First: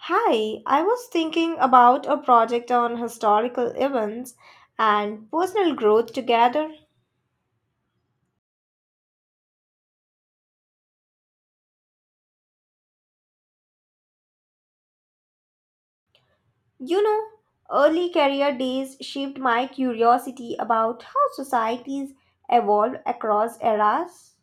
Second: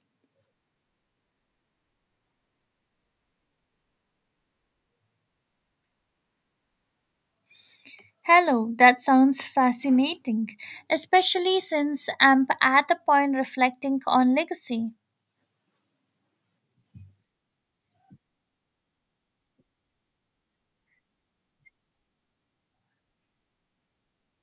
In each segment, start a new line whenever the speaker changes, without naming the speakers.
Hi, I was thinking about a project on historical events and personal growth together.
Hello, that sounds fascinating, especially since I'm at a point reflecting on legacy.
You know, early career days shaped my curiosity about how societies evolve across eras.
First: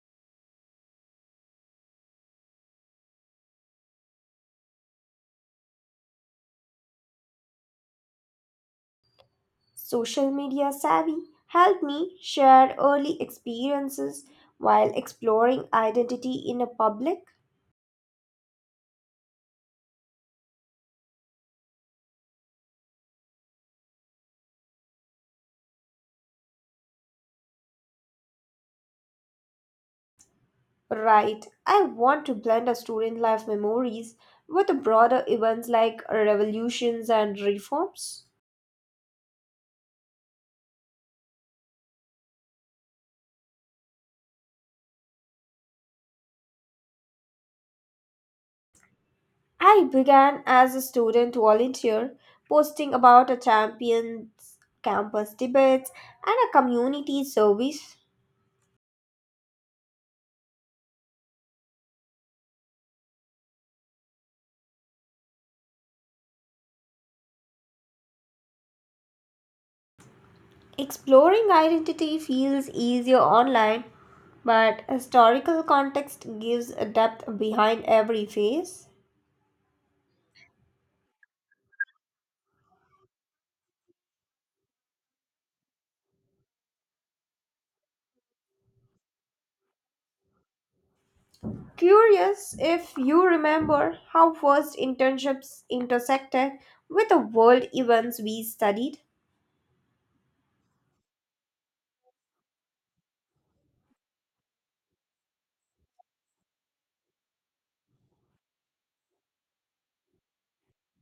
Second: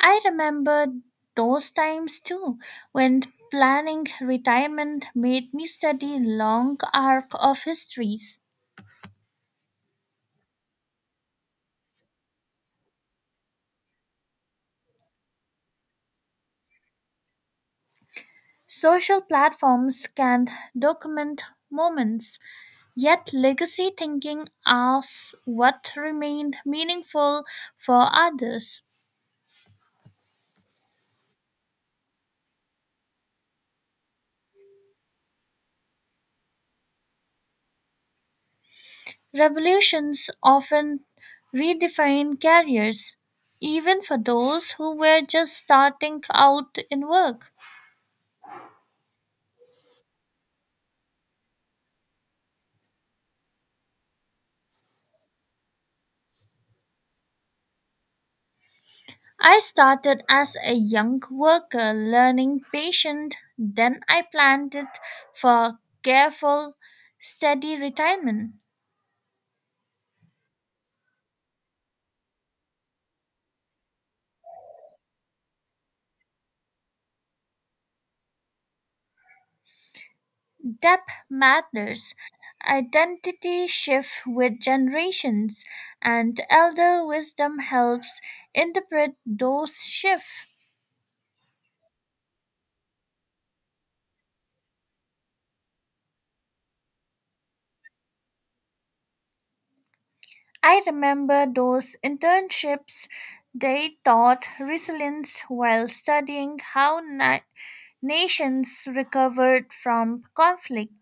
I remember those times too, when planning retirement made me study long arc of histories.
Social media savvy helped me share early experiences while exploring identity in a public.
Social platforms can document moments, yet legacy thinking asks what remained meaningful for others.
Right. I want to blend a student life memories with the broader events like revolutions and reforms.
Revolutions often redefine careers, even for those who were just starting out in work.
I began as a student volunteer, posting about a champions campus debates and a community service.
I started as a young worker learning patient, then I planned it for careful, steady retirement.
Exploring identity feels easier online, but historical context gives a depth behind every phase.
Depth matters. Identity shifts with generations, and elder wisdom helps interpret those shifts.
Curious if you remember how first internships intersected with the world events we studied.
I remember those internships. They taught resilience while studying how nations recovered from conflict.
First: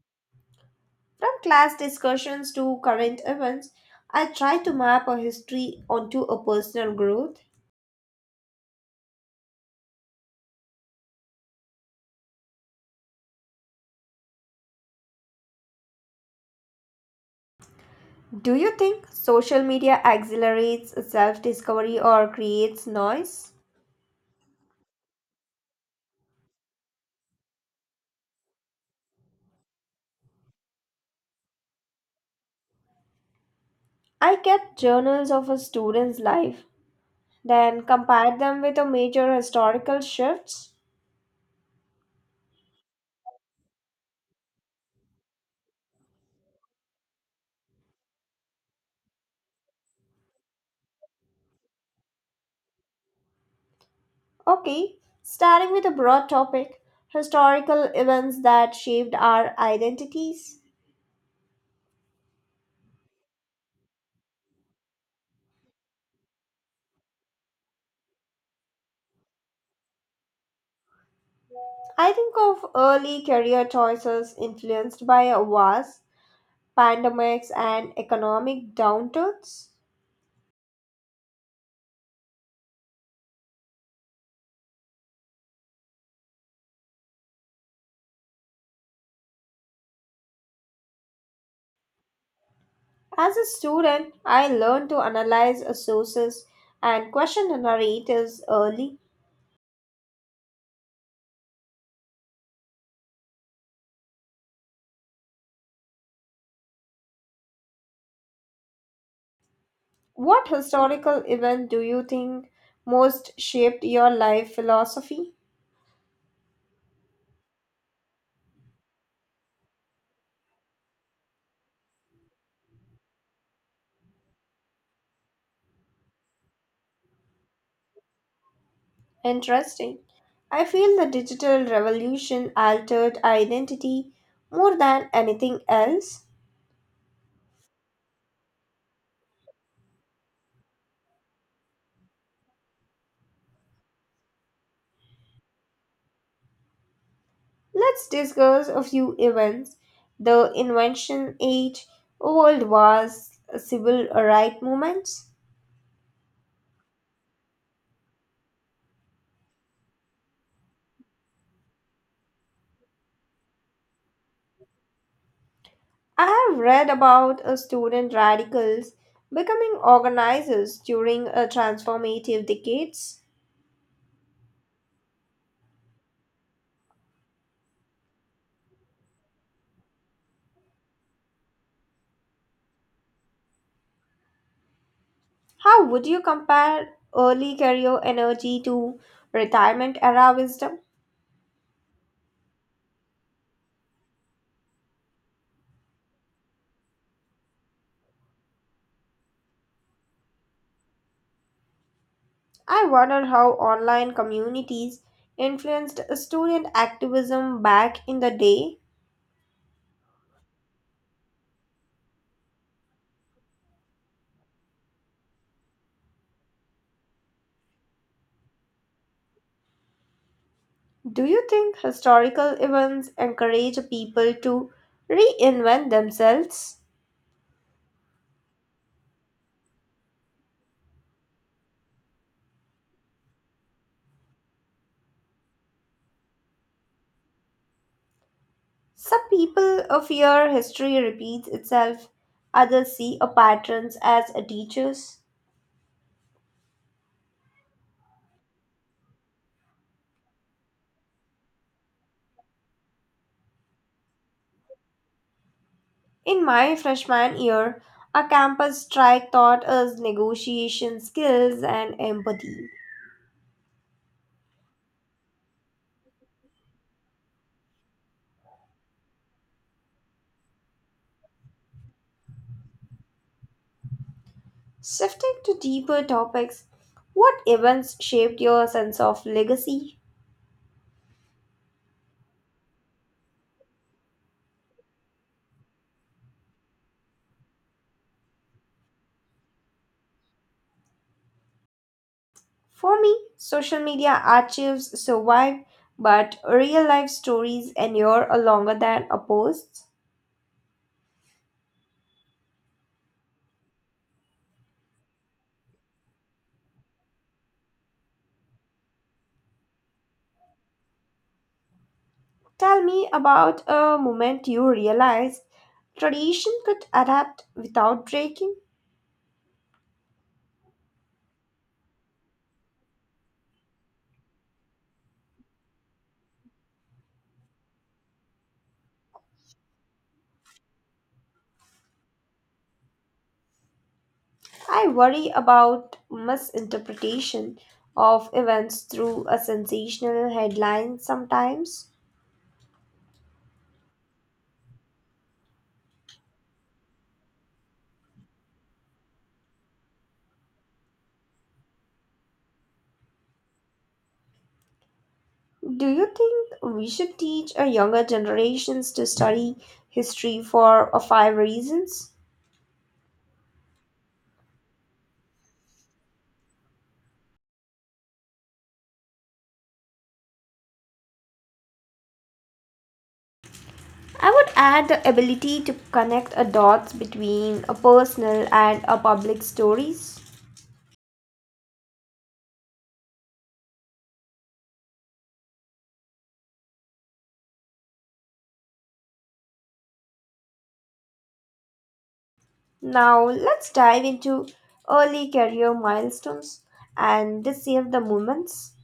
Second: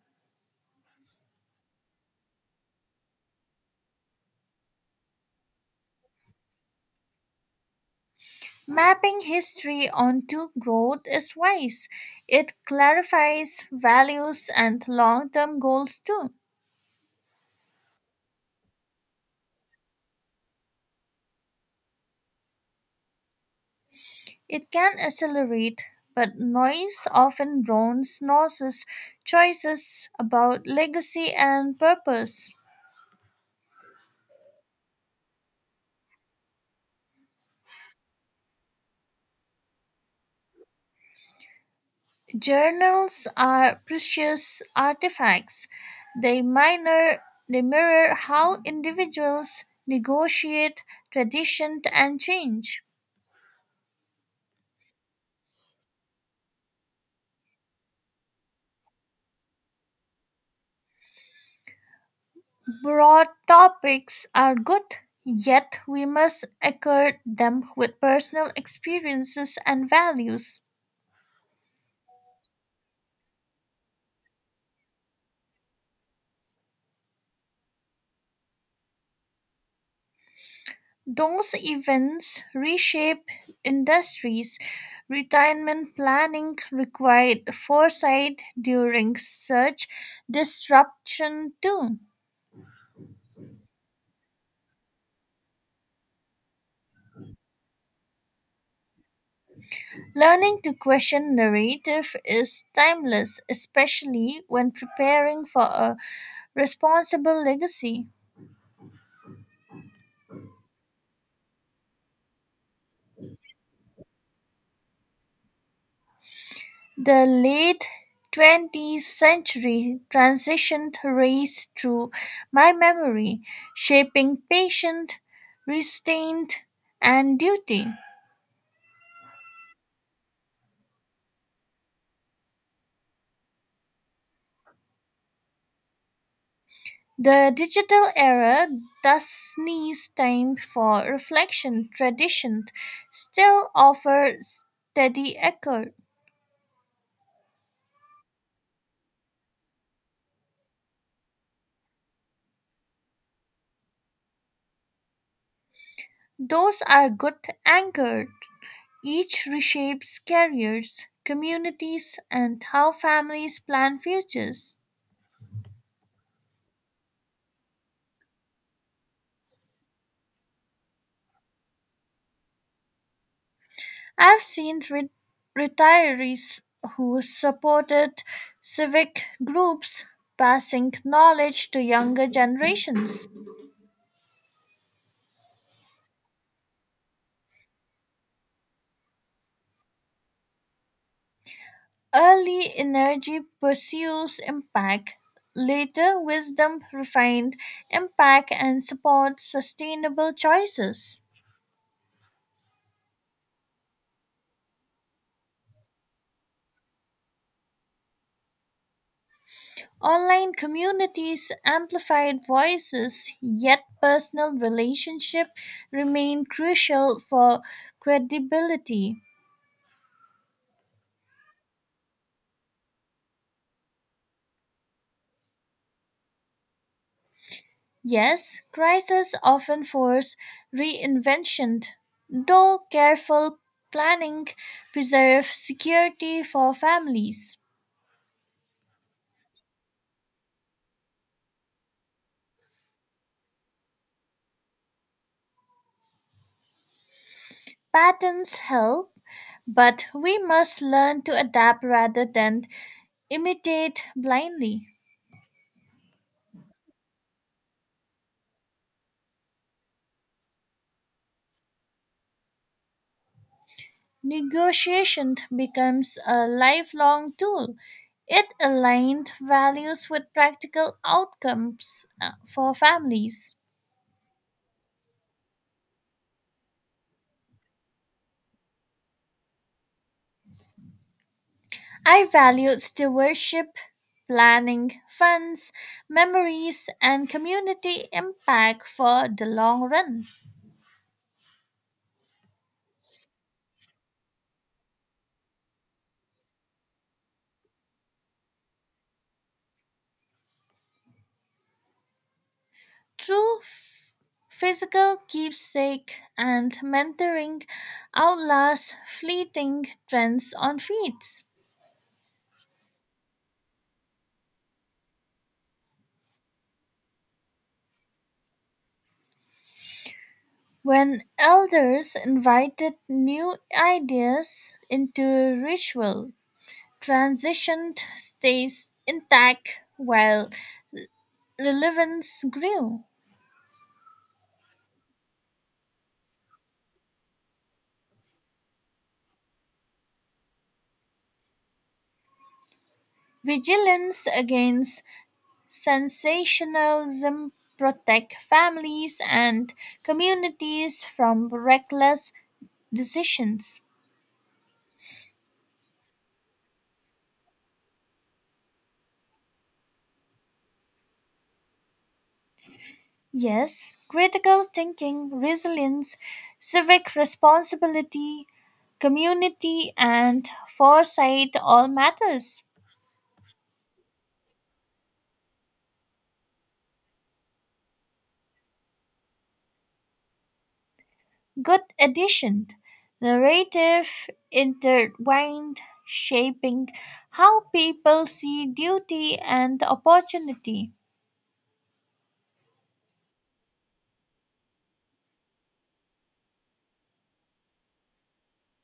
From class discussions to current events, I try to map a history onto a personal growth.
Mapping history onto growth is wise. It clarifies values and long term goals too.
Do you think social media accelerates self discovery or creates noise?
It can accelerate, but noise often drowns nurses' choices about legacy and purpose.
I kept journals of a student's life, then compared them with a major historical shifts.
Journals are precious artifacts. They, minor, they mirror how individuals negotiate tradition and change.
Okay, starting with a broad topic, historical events that shaped our identities.
Broad topics are good, yet we must anchor them with personal experiences and values.
I think of early career choices influenced by wars, pandemics, and economic downturns.
Those events reshape industries. Retirement planning required foresight during such disruption too.
As a student, I learned to analyze sources and question the narratives early.
Learning to question narrative is timeless, especially when preparing for a responsible legacy.
What historical event do you think most shaped your life philosophy?
The late 20th century transitioned race through my memory, shaping patient, restraint, and duty.
Interesting. I feel the digital revolution altered identity more than anything else.
The digital era thus sneeze time for reflection tradition still offers steady echo.
Let's discuss a few events, the invention age, world wars, civil rights movements.
Those are good anchored. Each reshapes careers, communities, and how families plan futures.
I have read about a student radicals becoming organizers during a transformative decades.
I've seen retirees who supported civic groups passing knowledge to younger generations.
How would you compare early career energy to retirement era wisdom?
Early energy pursues impact, later wisdom refined impact and supports sustainable choices.
I wonder how online communities influenced student activism back in the day.
Online communities amplified voices, yet personal relationships remain crucial for credibility.
Do you think historical events encourage people to reinvent themselves?
Yes, crises often force reinvention, though careful planning preserves security for families.
Some people fear history repeats itself, others see a patterns as a teachers.
Patterns help, but we must learn to adapt rather than imitate blindly.
In my freshman year, a campus strike taught us negotiation skills and empathy.
Negotiation becomes a lifelong tool. It aligned values with practical outcomes for families.
Shifting to deeper topics, what events shaped your sense of legacy?
I valued stewardship, planning, funds, memories, and community impact for the long run.
For me, social media archives survive, but real life stories endure longer than a post.
Through physical keepsake and mentoring outlasts fleeting trends on feeds.
Tell me about a moment you realized tradition could adapt without breaking.
When elders invited new ideas into ritual, transition stays intact while relevance grew.
I worry about misinterpretation of events through a sensational headline sometimes.
Vigilance against sensationalism protect families and communities from reckless decisions.
Do you think we should teach our younger generations to study history for five reasons?
Yes, critical thinking, resilience, civic responsibility, community, and foresight all matters.
I would add the ability to connect a dots between a personal and a public stories.
Good addition. Narrative intertwined, shaping how people see duty and opportunity.
Now let's dive into early career milestones and the save the moments.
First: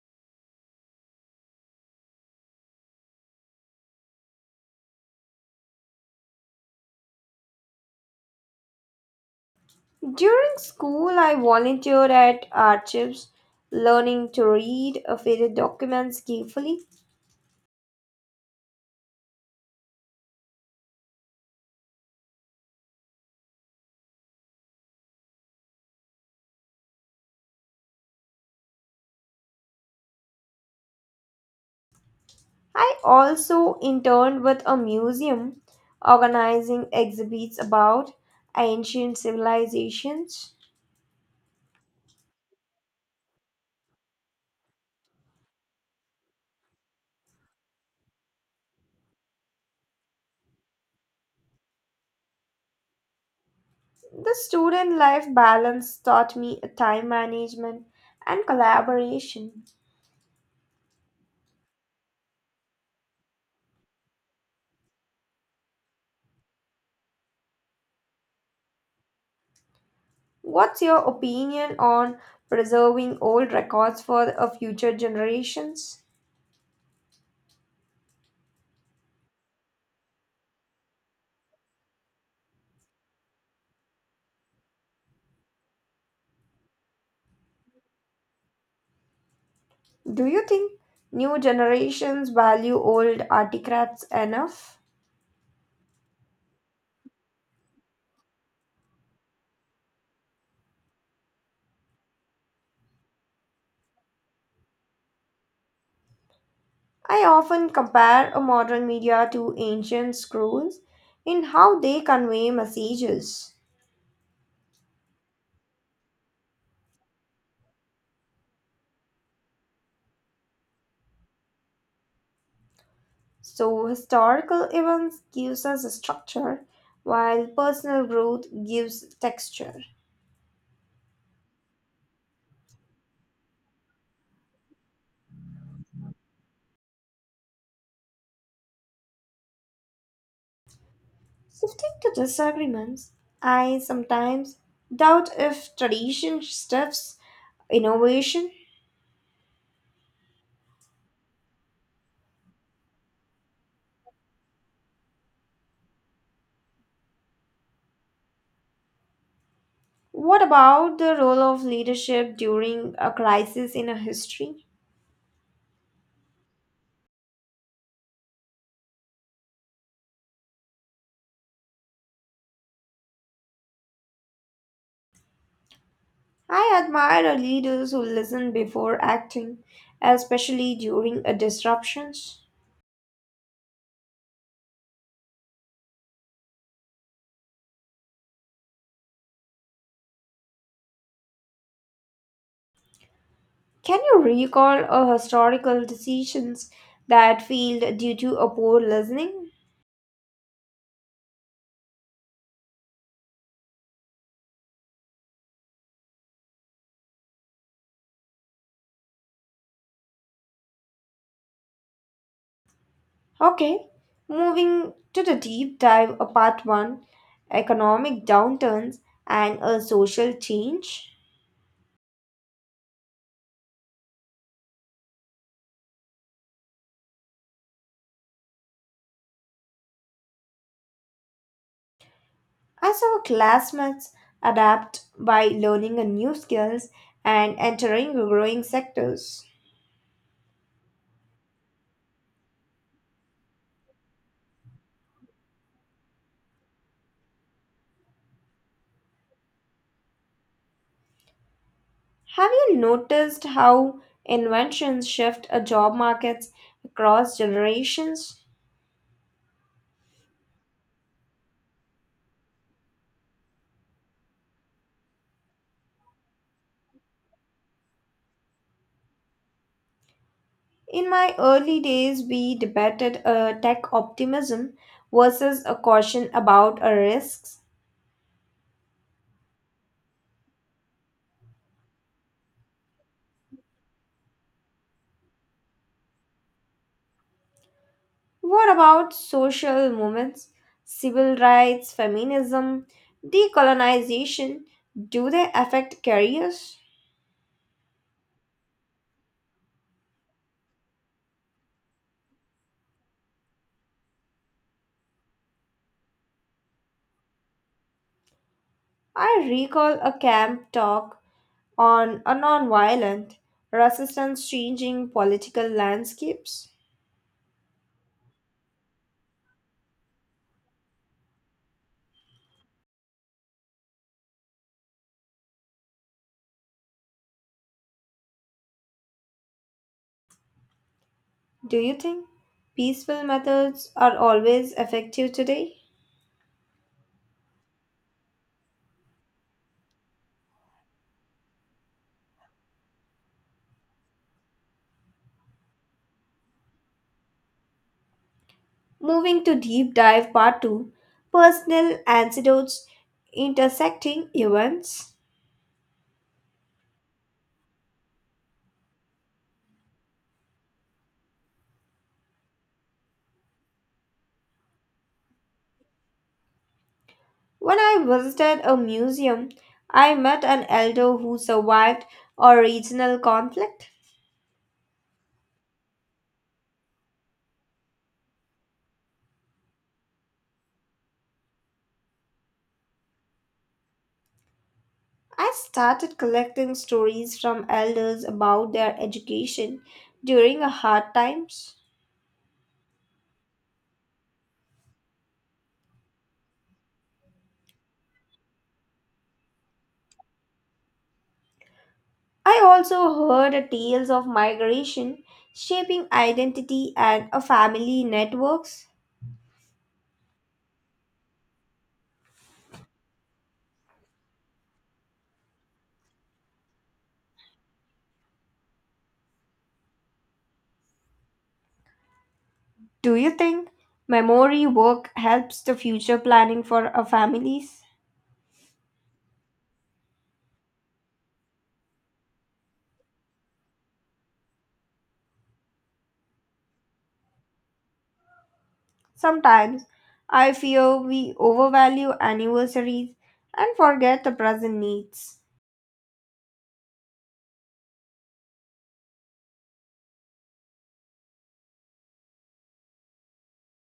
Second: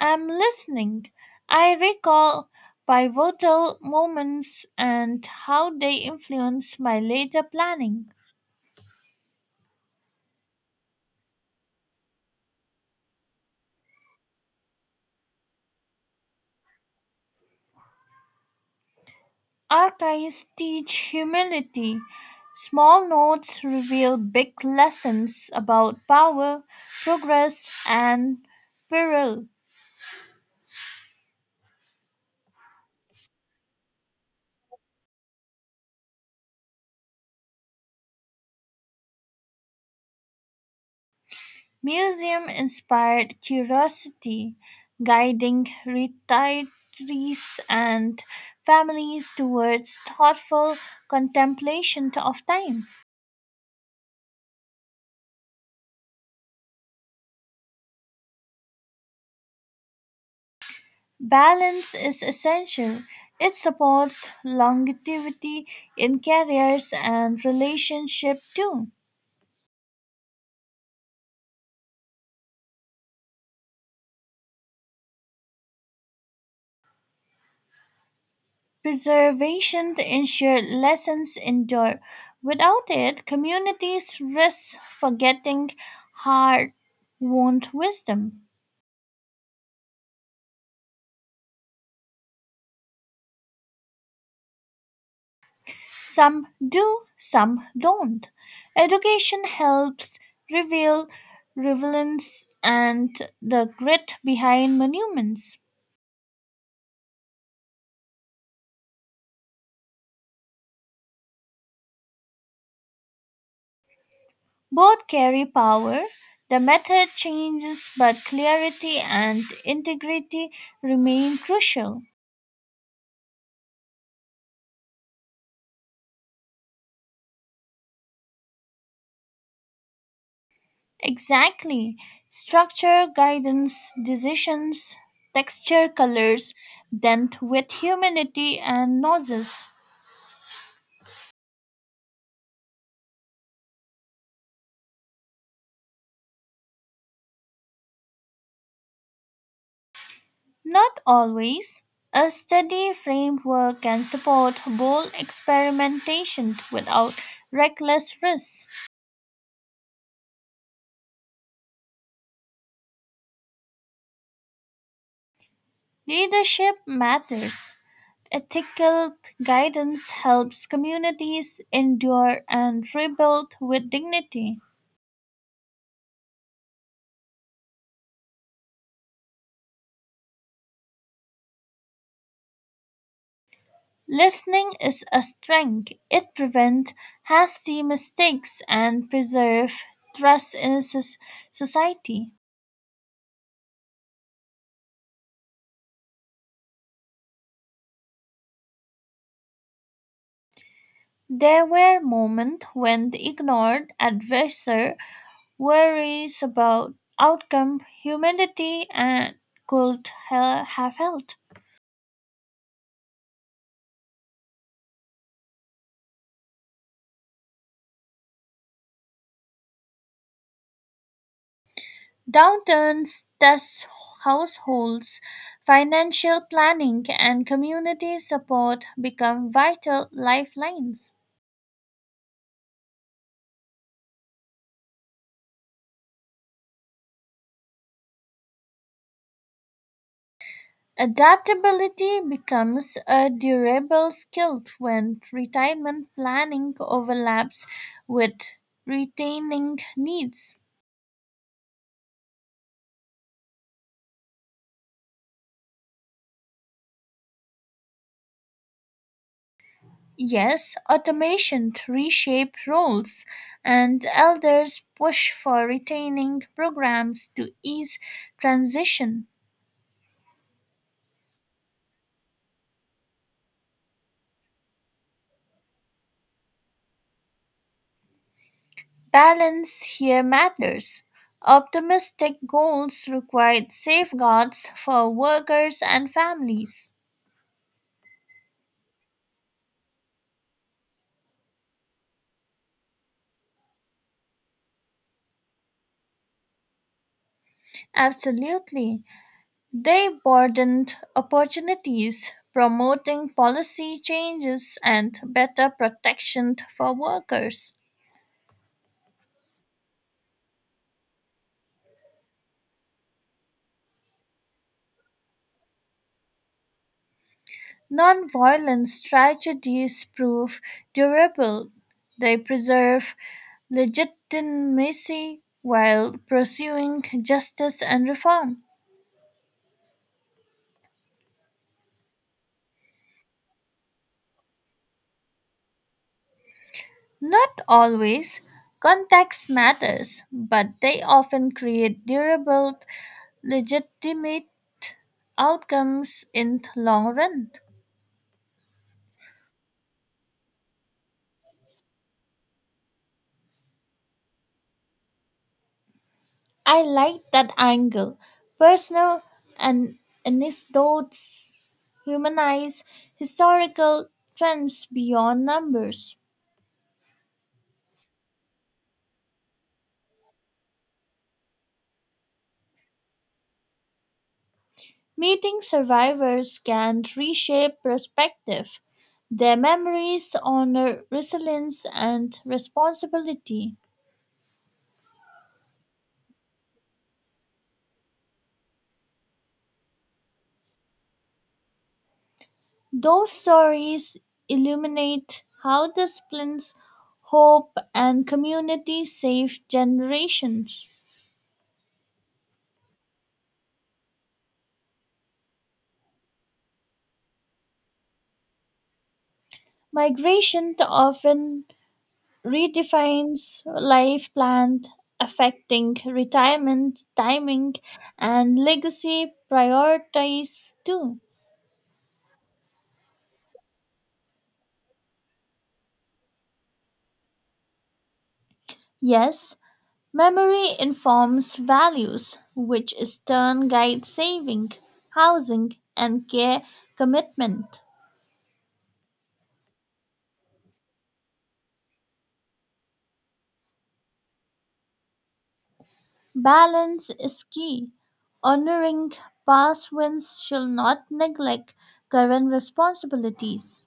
I'm listening. I recall pivotal moments and how they influence my later planning.
During school, I volunteered at archives, learning to read a faded documents carefully.
Archives teach humility. Small notes reveal big lessons about power, progress, and peril.
I also interned with a museum organizing exhibits about ancient civilizations.
Museum inspired curiosity, guiding retirees and families towards thoughtful contemplation of time.
The student life balance taught me time management and collaboration.
Balance is essential. It supports longevity in careers and relationship too.
What's your opinion on preserving old records for future generations?
Preservation to ensure lessons endure. Without it, communities risk forgetting hard won wisdom.
Do you think new generations value old artifacts enough?
Some do, some don't. Education helps reveal relevance and the grit behind monuments.
I often compare a modern media to ancient scrolls in how they convey messages.
Both carry power. The method changes, but clarity and integrity remain crucial.
So historical events gives us a structure while personal growth gives texture.
Exactly. Structure, guidance, decisions, texture, colors, dent with humanity and noises.
Shifting to disagreements, I sometimes doubt if tradition stuffs innovation.
Not always. A steady framework can support bold experimentation without reckless risks.
What about the role of leadership during a crisis in a history?
Leadership matters. Ethical guidance helps communities endure and rebuild with dignity.
I admire our leaders who listen before acting, especially during a disruptions.
Listening is a strength. It prevents hasty mistakes and preserves trust in society.
Can you recall a historical decisions that failed due to a poor listening?
There were moments when the ignored advisor worries about outcome humanity and could have helped.
Okay, moving to the deep dive of part 1, economic downturns and a social change.
Downturns test households, financial planning, and community support become vital lifelines.
I saw classmates adapt by learning a new skills and entering growing sectors.
Adaptability becomes a durable skill when retirement planning overlaps with retaining needs.
Have you noticed how inventions shift a job markets across generations?
Yes, automation reshape roles and elders push for retaining programs to ease transition.
In my early days, we debated a tech optimism versus a caution about our risks.
Balance here matters. Optimistic goals require safeguards for workers and families.
What about social movements, civil rights, feminism, decolonization? Do they affect careers?
Absolutely. They broadened opportunities, promoting policy changes and better protection for workers.
I recall a camp talk on a nonviolent resistance changing political landscapes.
Nonviolent strategies prove durable. They preserve legitimacy while pursuing justice and reform.
Do you think peaceful methods are always effective today?
Not always. Context matters, but they often create durable, legitimate outcomes in the long run.
Moving to deep dive part 2, personal antidotes intersecting events.
I like that angle. Personal and anecdotes humanize historical trends beyond numbers.
When I visited a museum, I met an elder who survived a regional conflict.
Meeting survivors can reshape perspective. Their memories honor resilience and responsibility.
I started collecting stories from elders about their education during hard times.
Those stories illuminate how disciplines, hope, and community save generations.
I also heard tales of migration shaping identity and a family networks.
Migration often redefines life plan affecting retirement timing and legacy priorities too.
Do you think memory work helps the future planning for our families?
Yes, memory informs values which in turn guide saving housing and care commitment.
Sometimes I fear we overvalue anniversaries and forget the present needs.
Balance is key. Honoring past wins shall not neglect current responsibilities.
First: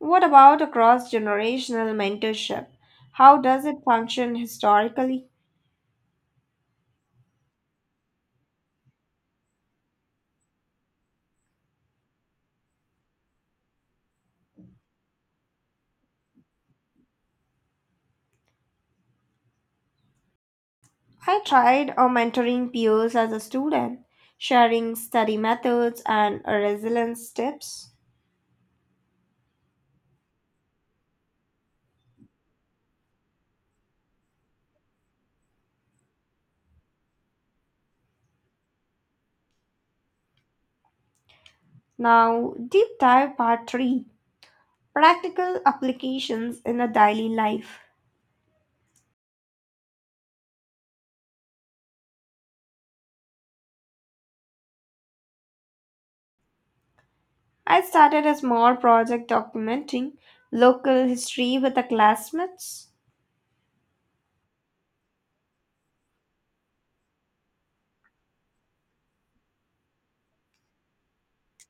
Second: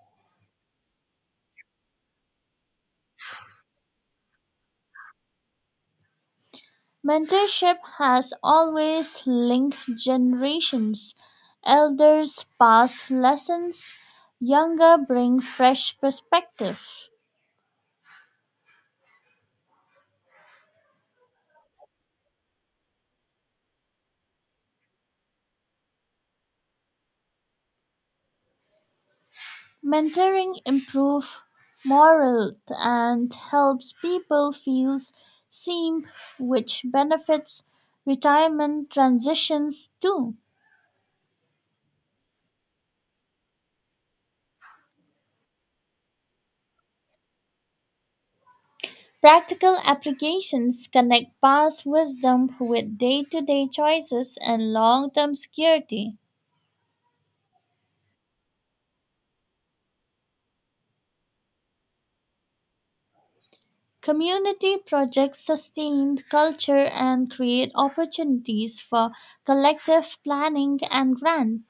What about a cross generational mentorship? How does it function historically?
Mentorship has always linked generations. Elders pass lessons, younger bring fresh perspective.
I tried mentoring peers as a student, sharing study methods and resilience tips.
Mentoring improves morale and helps people feel seen, which benefits retirement transitions too.
Now, deep dive part 3, practical applications in a daily life.
Practical applications connect past wisdom with day to day choices and long term security.
I started a small project documenting local history with the classmates.
Community projects sustain culture and create opportunities for collective planning and grant.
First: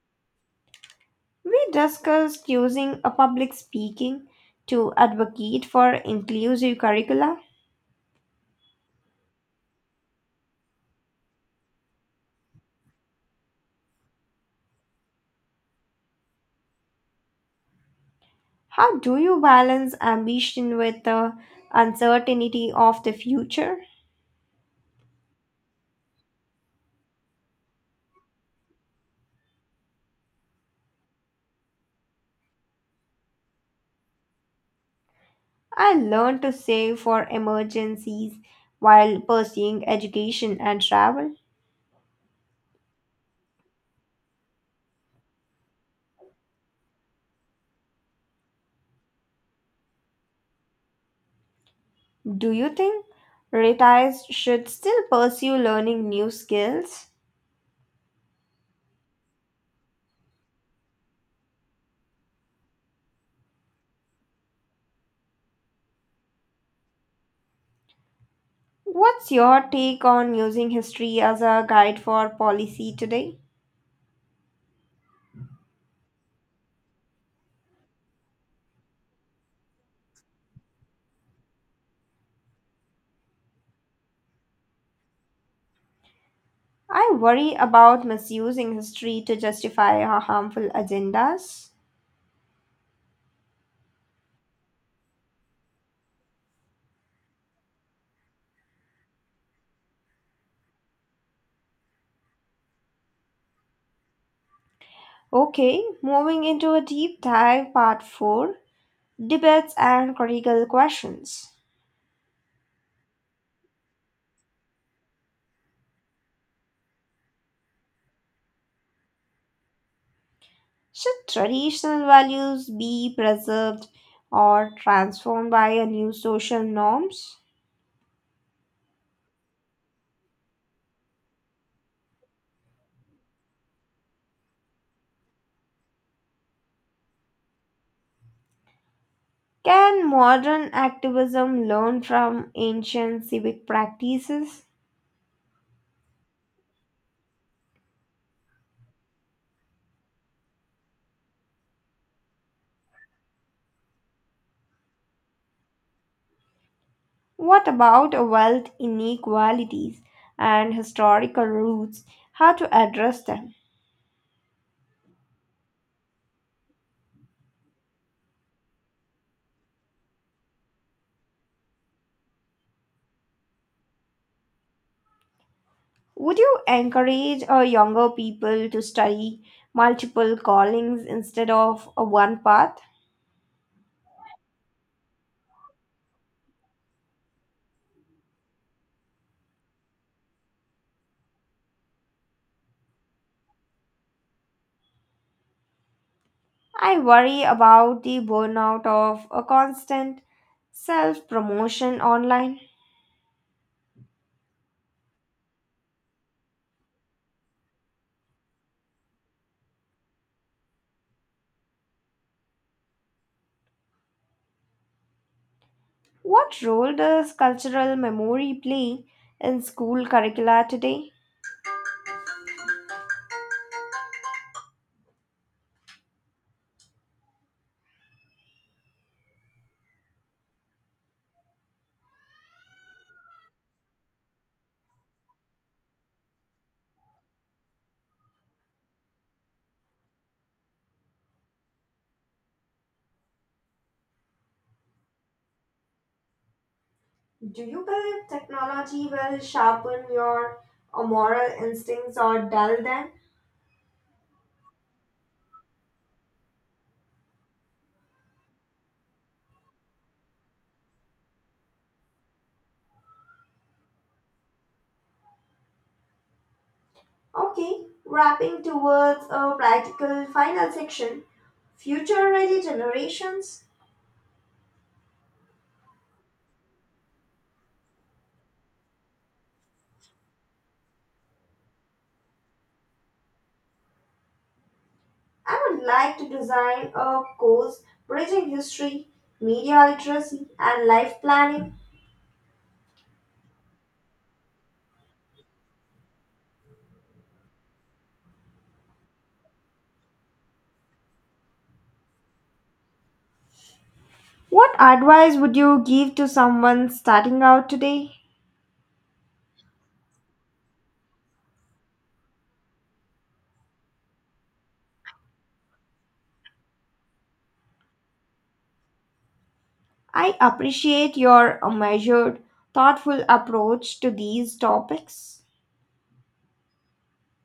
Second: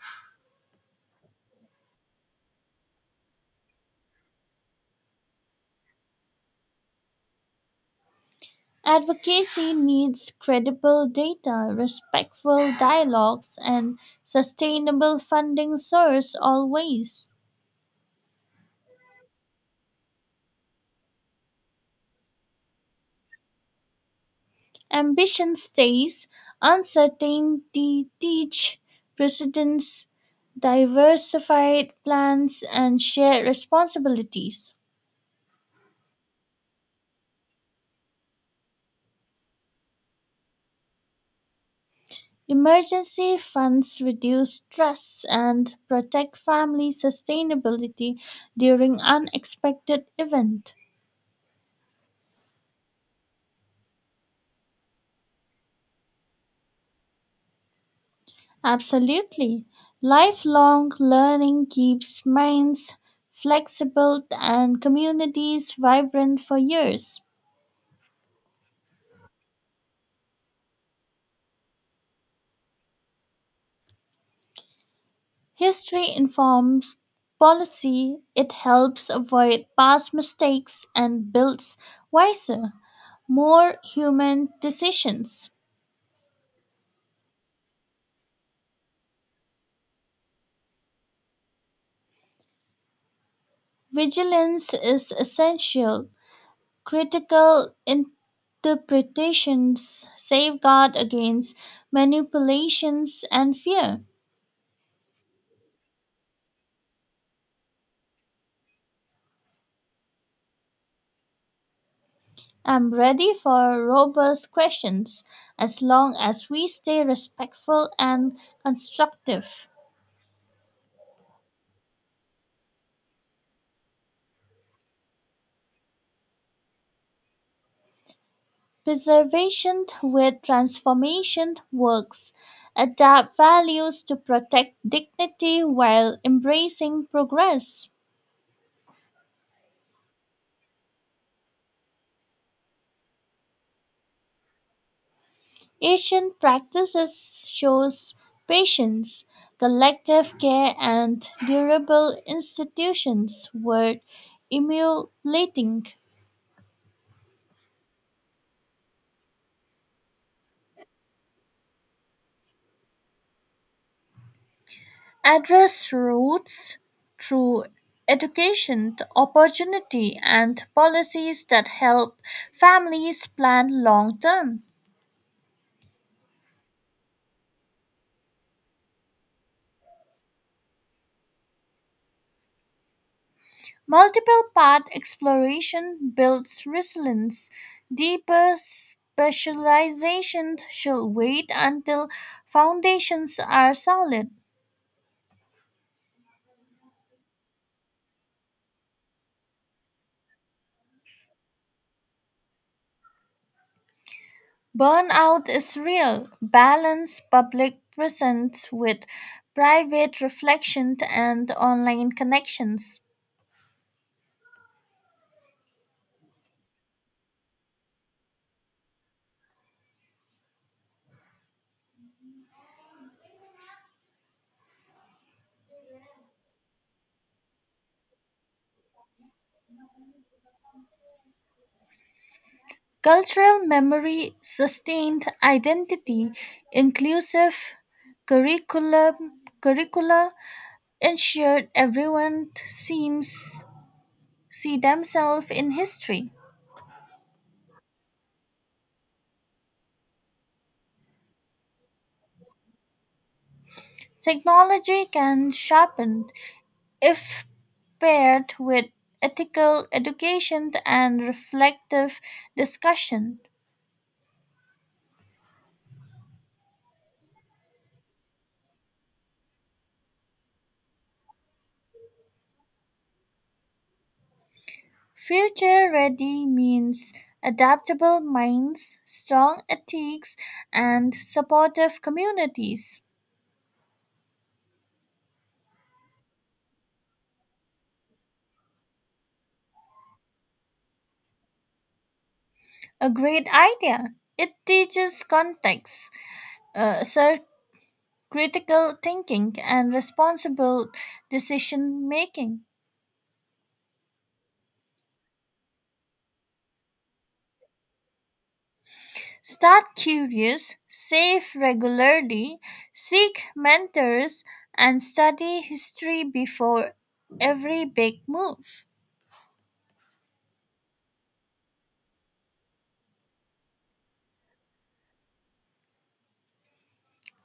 We discussed using a public speaking to advocate for inclusive curricula.
Advocacy needs credible data, respectful dialogues, and sustainable funding source always.
How do you balance ambition with the uncertainty of the future?
Ambition stays, uncertainty teach precedence, diversified plans, and shared responsibilities.
I learned to save for emergencies while pursuing education and travel.
Emergency funds reduce stress and protect family sustainability during unexpected events.
Do you think retirees should still pursue learning new skills?
Absolutely. Lifelong learning keeps minds flexible and communities vibrant for years.
What's your take on using history as a guide for policy today?
History informs policy, it helps avoid past mistakes and builds wiser, more human decisions.
I worry about misusing history to justify our harmful agendas.
Vigilance is essential. Critical interpretations safeguard against manipulations and fear.
Okay, moving into a deep dive, part 4, Debates and Critical Questions.
I'm ready for robust questions as long as we stay respectful and constructive.
Should traditional values be preserved or transformed by a new social norms?
Preservation with transformation works. Adapt values to protect dignity while embracing progress.
Can modern activism learn from ancient civic practices?
Asian practices shows patience, collective care and durable institutions worth emulating.
What about wealth inequalities and historical roots? How to address them?
Address roots through education, opportunity and policies that help families plan long term.
Would you encourage younger people to study multiple callings instead of a one path?
Multiple path exploration builds resilience. Deeper specialization should wait until foundations are solid.
I worry about the burnout of a constant self promotion online.
Burnout is real. Balance public presence with private reflection and online connections.
What role does cultural memory play in school curricula today?
Cultural memory, sustained identity, inclusive curricula ensured everyone seems see themselves in history.
Do you believe technology will sharpen your moral instincts or dull them?
Technology can sharpen if paired with ethical education and reflective discussion.
Okay, wrapping towards a practical final section. Future ready generations.
Future ready means adaptable minds, strong ethics, and supportive communities.
I would like to design a course bridging history, media literacy, and life planning.
A great idea. It teaches context, uh, sir, critical thinking, and responsible decision making.
What advice would you give to someone starting out today?
Start curious, save regularly, seek mentors, and study history before every big move.
I appreciate your measured, thoughtful approach to these topics.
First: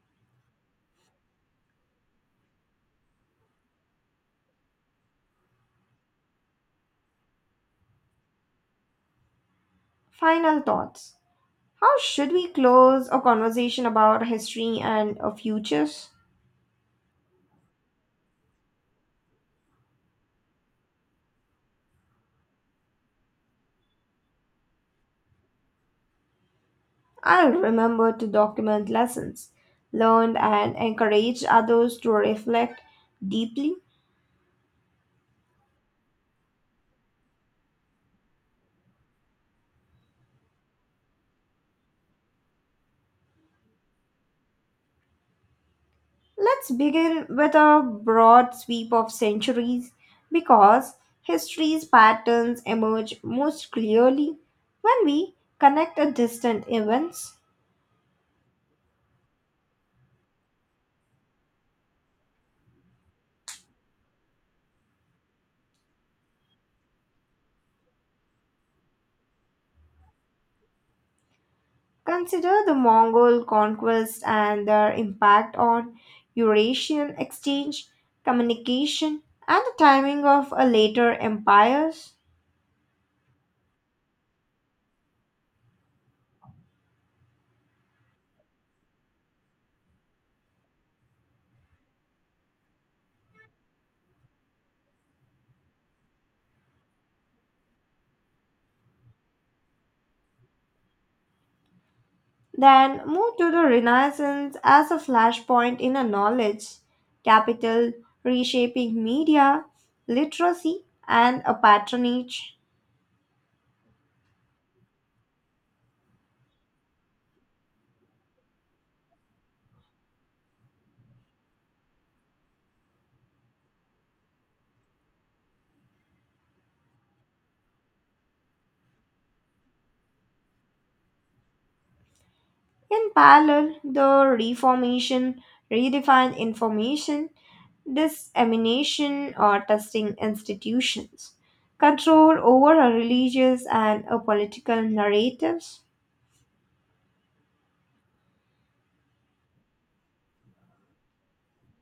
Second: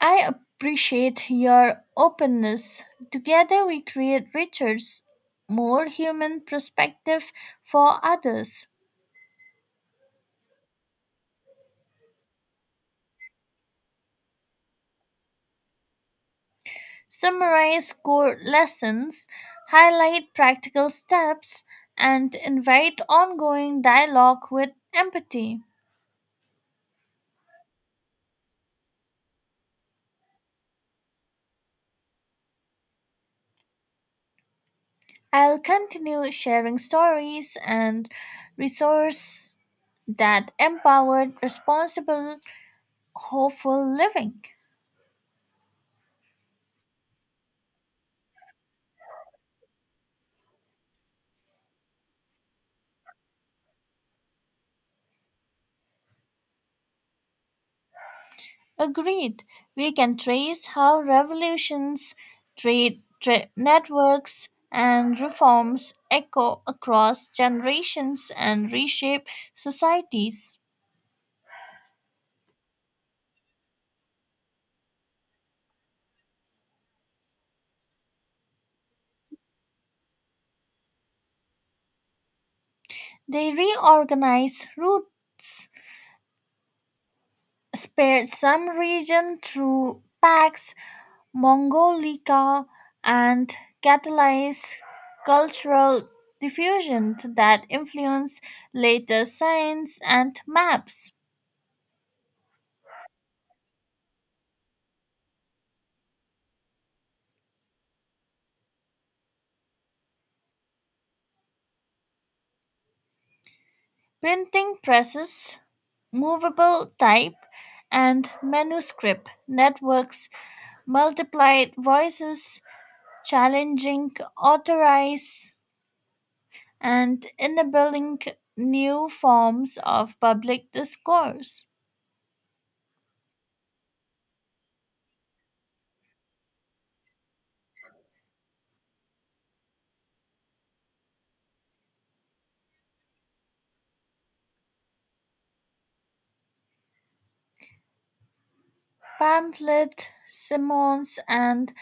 I appreciate your openness. Together, we create richer, more human perspective for others.
Final thoughts. How should we close a conversation about history and our futures?
Summarize core lessons, highlight practical steps, and invite ongoing dialogue with empathy.
I'll remember to document lessons learned and encourage others to reflect deeply.
I'll continue sharing stories and resources that empower responsible, hopeful living.
Let's begin with a broad sweep of centuries because history's patterns emerge most clearly when we connect the distant events.
Agreed. We can trace how revolutions, networks, and reforms echo across generations and reshape societies.
Consider the Mongol conquest and their impact on Eurasian exchange, communication, and the timing of a later empires.
They reorganize routes, spare some region through pacts, Mongolica and catalyze cultural diffusion that influenced later science and maps,
Then move to the Renaissance as a flashpoint in a knowledge, capital, reshaping media, literacy, and a patronage.
printing presses, movable type, and manuscript networks multiplied voices, challenging authorities and enabling new forms of public discourse.
In parallel, the Reformation redefined information dissemination or testing institutions, control over a religious and a political narratives.
Pamphlet, sermons, and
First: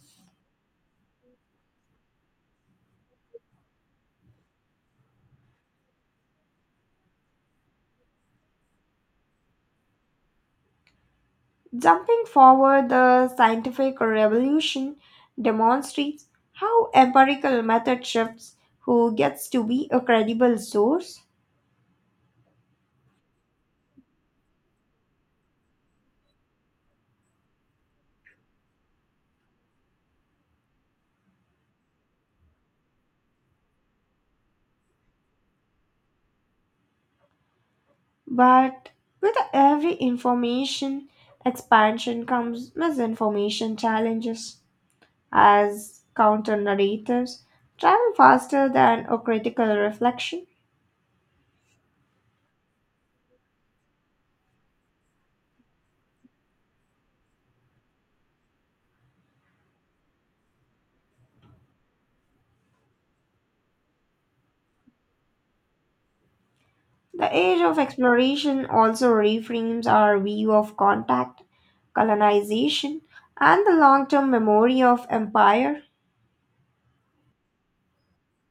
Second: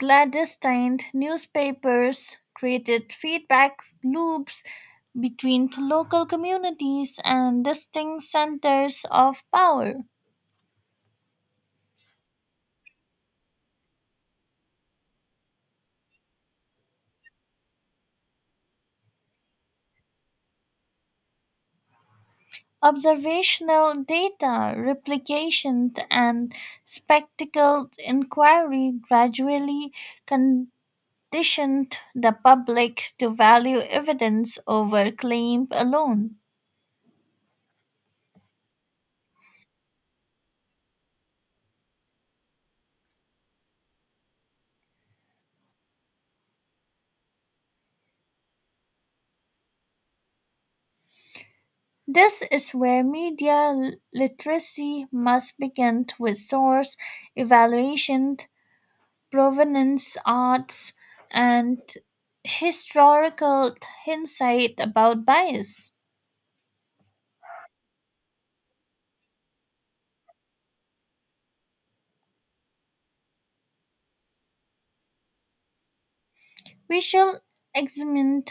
Clandestine newspapers created feedback loops between local communities and distinct centers of power.
Jumping forward, the scientific revolution demonstrates how empirical method shifts who gets to be a credible source,
Observational data replication and spectacled inquiry gradually conditioned the public to value evidence over claim alone.
but with every information expansion comes misinformation challenges as counter narratives travel faster than a critical reflection.
This is where media literacy must begin with source evaluation, provenance arts, and historical insight about bias.
The age of exploration also reframes our view of contact, colonization, and the long term memory of empire.
We shall examine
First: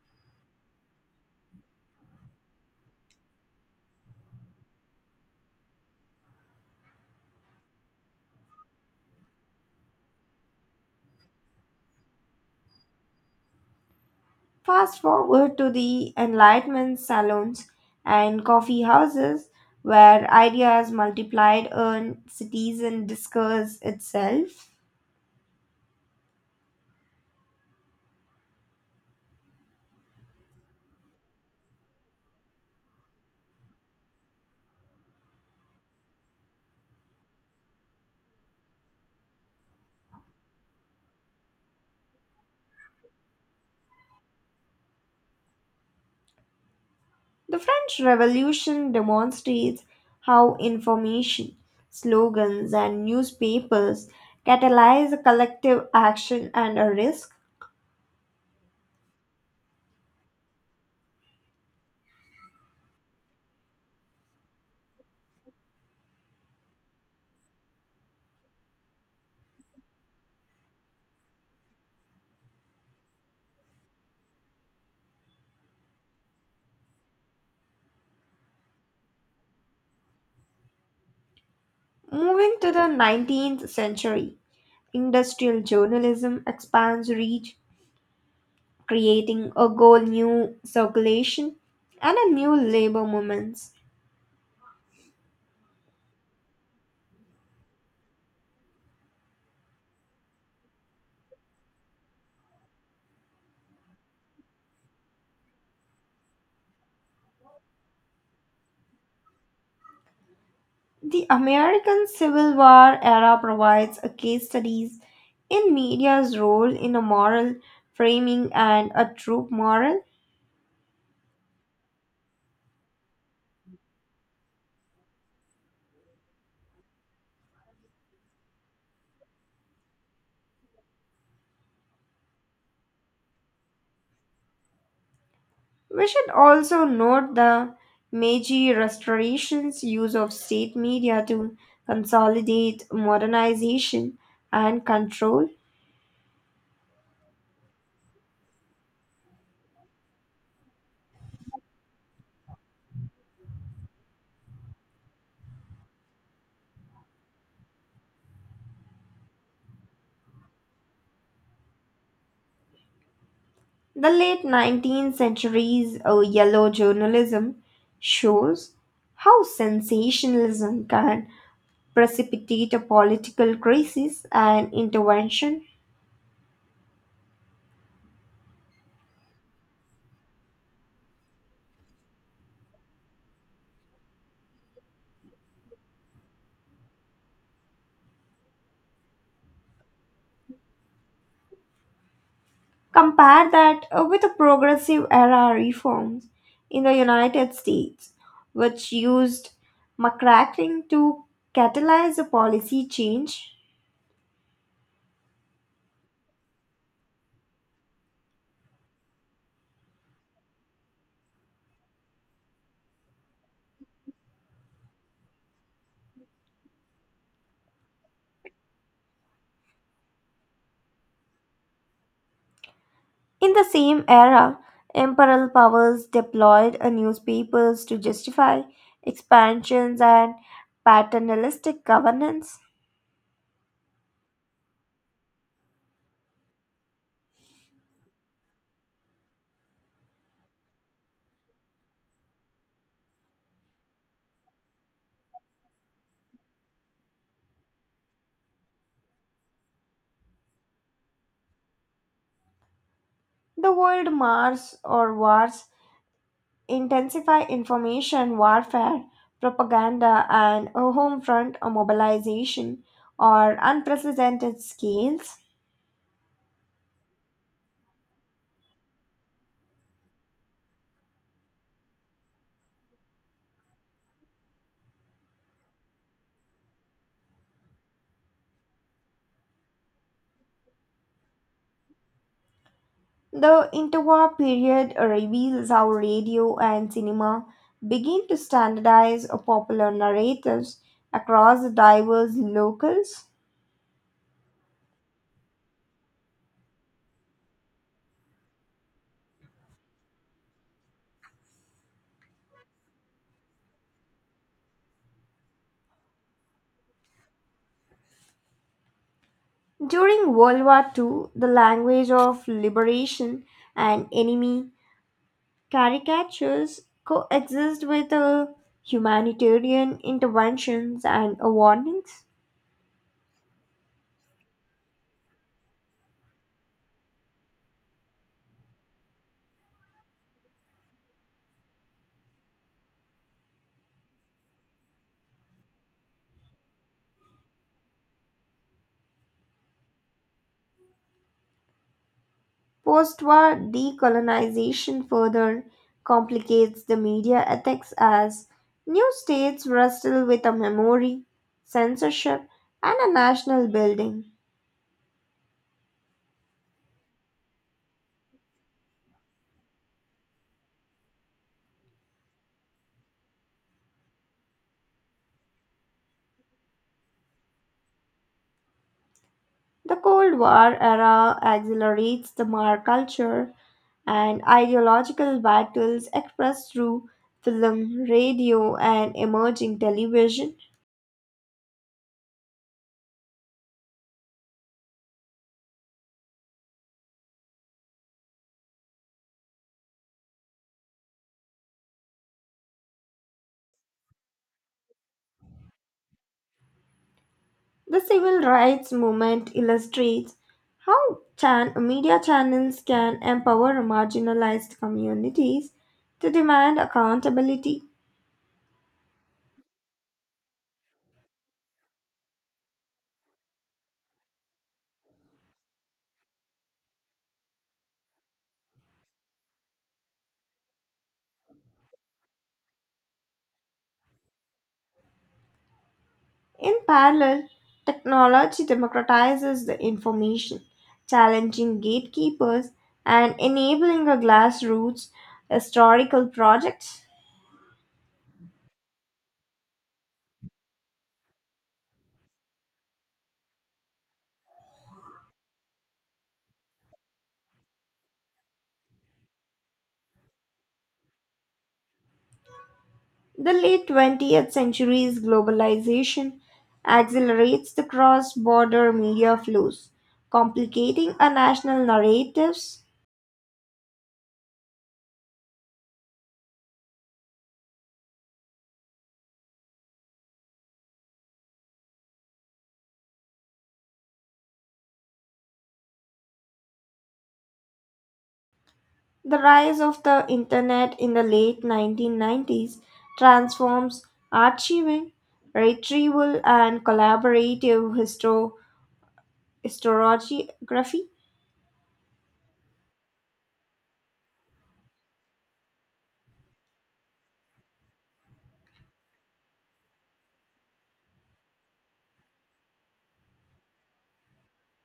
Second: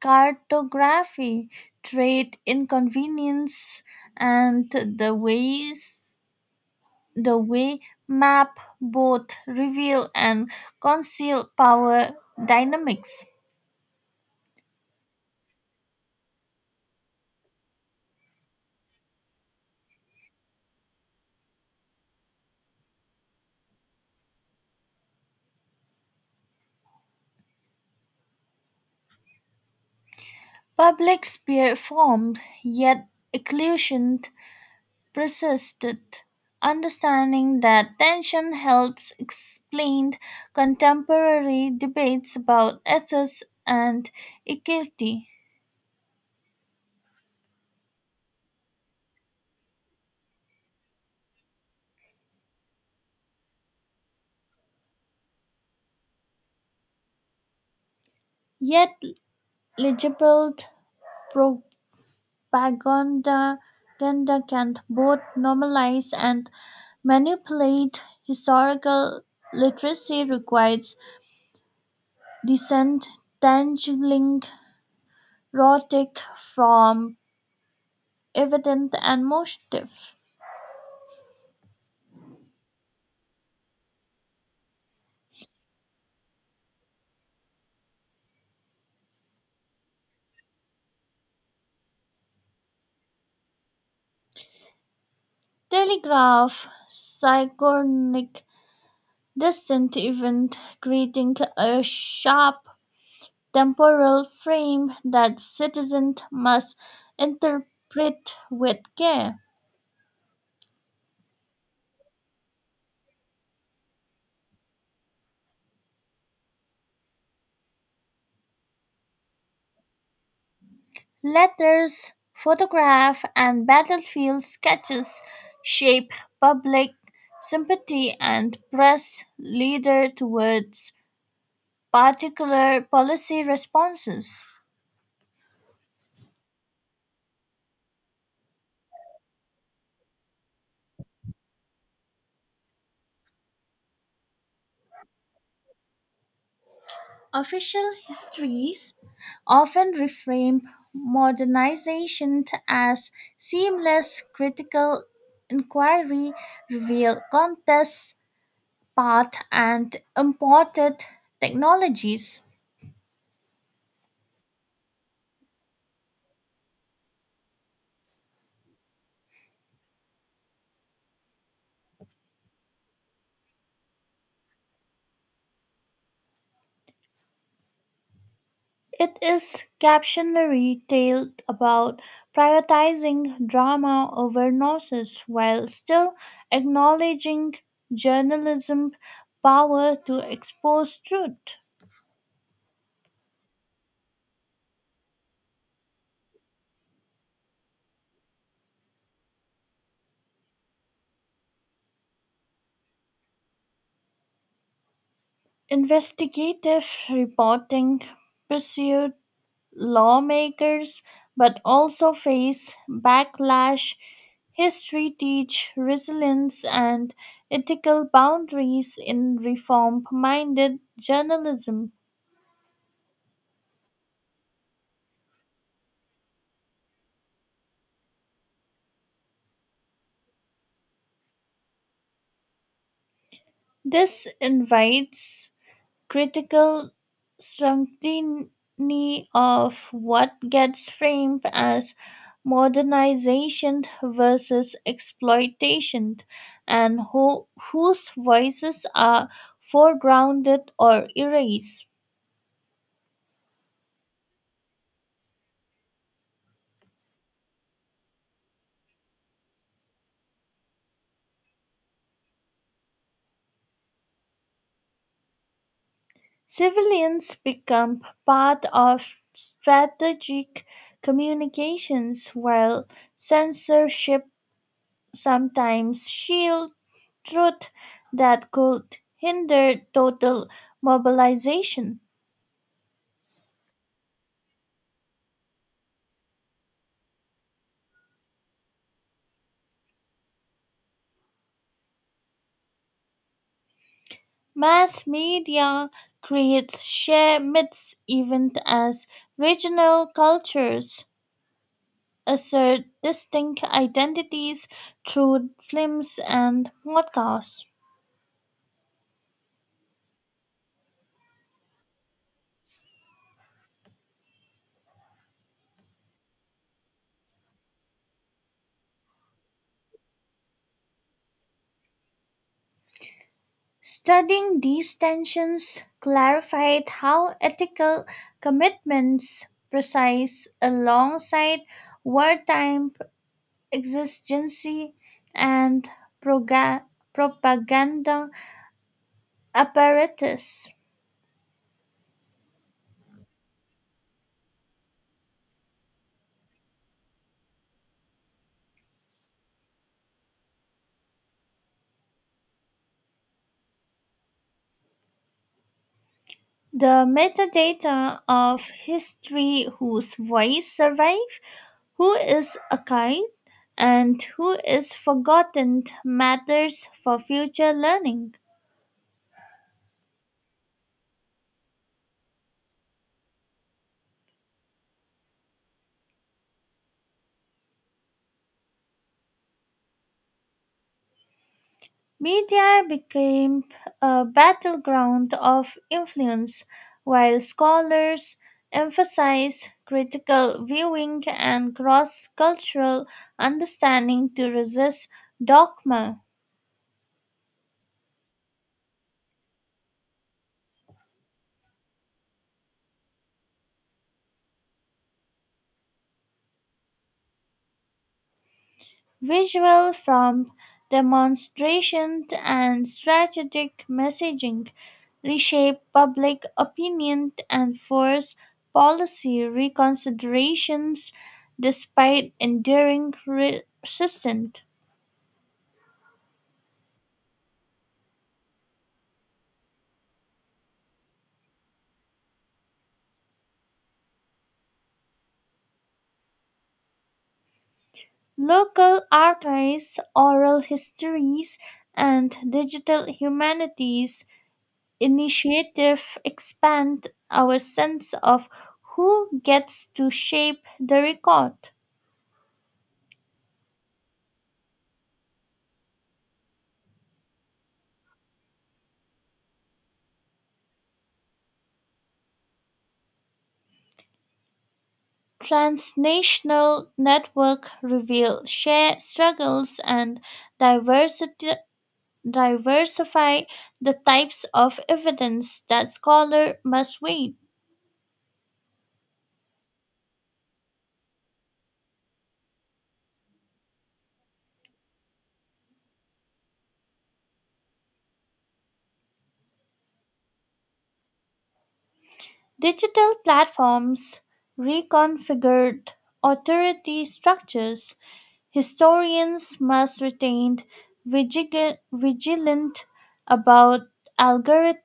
cartography, trade inconvenience, and the way map both reveal and conceal power dynamics.
Fast forward to the Enlightenment salons and coffee houses, where ideas multiplied and citizen discuss itself.
Public sphere formed, yet occlusion persisted. Understanding that tension helps explain contemporary debates about access and equity.
The French Revolution demonstrates how information, slogans, and newspapers catalyze a collective action and a risk.
Yet legible propaganda propaganda can both normalize and manipulate historical literacy requires disentangling rhetoric from evident and motive.
Moving to the 19th century, industrial journalism expands reach, creating a whole new circulation and a new labor movements.
Telegraph synchronic distant event creating a sharp temporal frame that citizens must interpret with care.
The American Civil War era provides a case studies in media's role in a moral framing and a troop moral.
Letters, photograph, and battlefield sketches shape public sympathy and press leader towards particular policy responses.
We should also note the Meiji Restoration's use of state media to consolidate modernization and control.
Official histories often reframe modernization as seamless critical inquiry, reveal contests, path, and imported technologies.
The late 19th century's yellow journalism shows how sensationalism can precipitate a political crisis and intervention.
It is captionary tale about prioritizing drama over nonsense while still acknowledging journalism power to expose truth.
Compare that with the progressive era reforms in the United States, which used McCracken to catalyze a policy change.
Investigative reporting pursued lawmakers but also faced backlash. History teach resilience and ethical boundaries in reform minded journalism.
In the same era, imperial powers deployed a newspapers to justify expansions and paternalistic governance.
This invites critical scrutiny of what gets framed as modernization versus exploitation and whose voices are foregrounded or erased.
The world Mars or wars intensify information warfare, propaganda, and a home front mobilization or unprecedented scales.
Civilians become part of strategic communications while censorship sometimes shields truth that could hinder total mobilization.
The interwar period reveals how radio and cinema begin to standardize popular narratives across the diverse locales.
Mass media creates share myths even as regional cultures assert distinct identities through films and podcasts.
During World War II, the language of liberation and enemy caricatures coexist with humanitarian interventions and warnings.
Studying these tensions clarified how ethical commitments precise alongside wartime exigency and proga- propaganda apparatus.
Post war decolonization further complicates the media ethics as new states wrestle with a memory, censorship, and a national building.
The metadata of history whose voice survives, who is archived, and who is forgotten matters for future learning.
The Cold War era accelerates the mar culture and ideological battles expressed through film, radio, and emerging television.
Media became a battleground of influence, while scholars emphasized critical viewing and cross cultural understanding to resist dogma.
The civil rights movement illustrates how media channels can empower marginalized communities to demand accountability.
Visual from demonstration and strategic messaging reshape public opinion and force policy reconsiderations despite enduring resistance.
In parallel, technology democratizes the information, challenging gatekeepers and enabling a grassroots historical project.
Local archives, oral histories, and digital humanities initiative expand our sense of who gets to shape the record.
The late 20th century's globalization accelerates the cross border media flows, complicating our national narratives.
Transnational network reveal share struggles and diversity, diversify the types of evidence that scholar must weigh.
The rise of the internet in the late 1990s transforms archiving, retrieval, and collaborative historiography.
Digital platforms reconfigured authority structures. Historians must retain vigilant about algorith-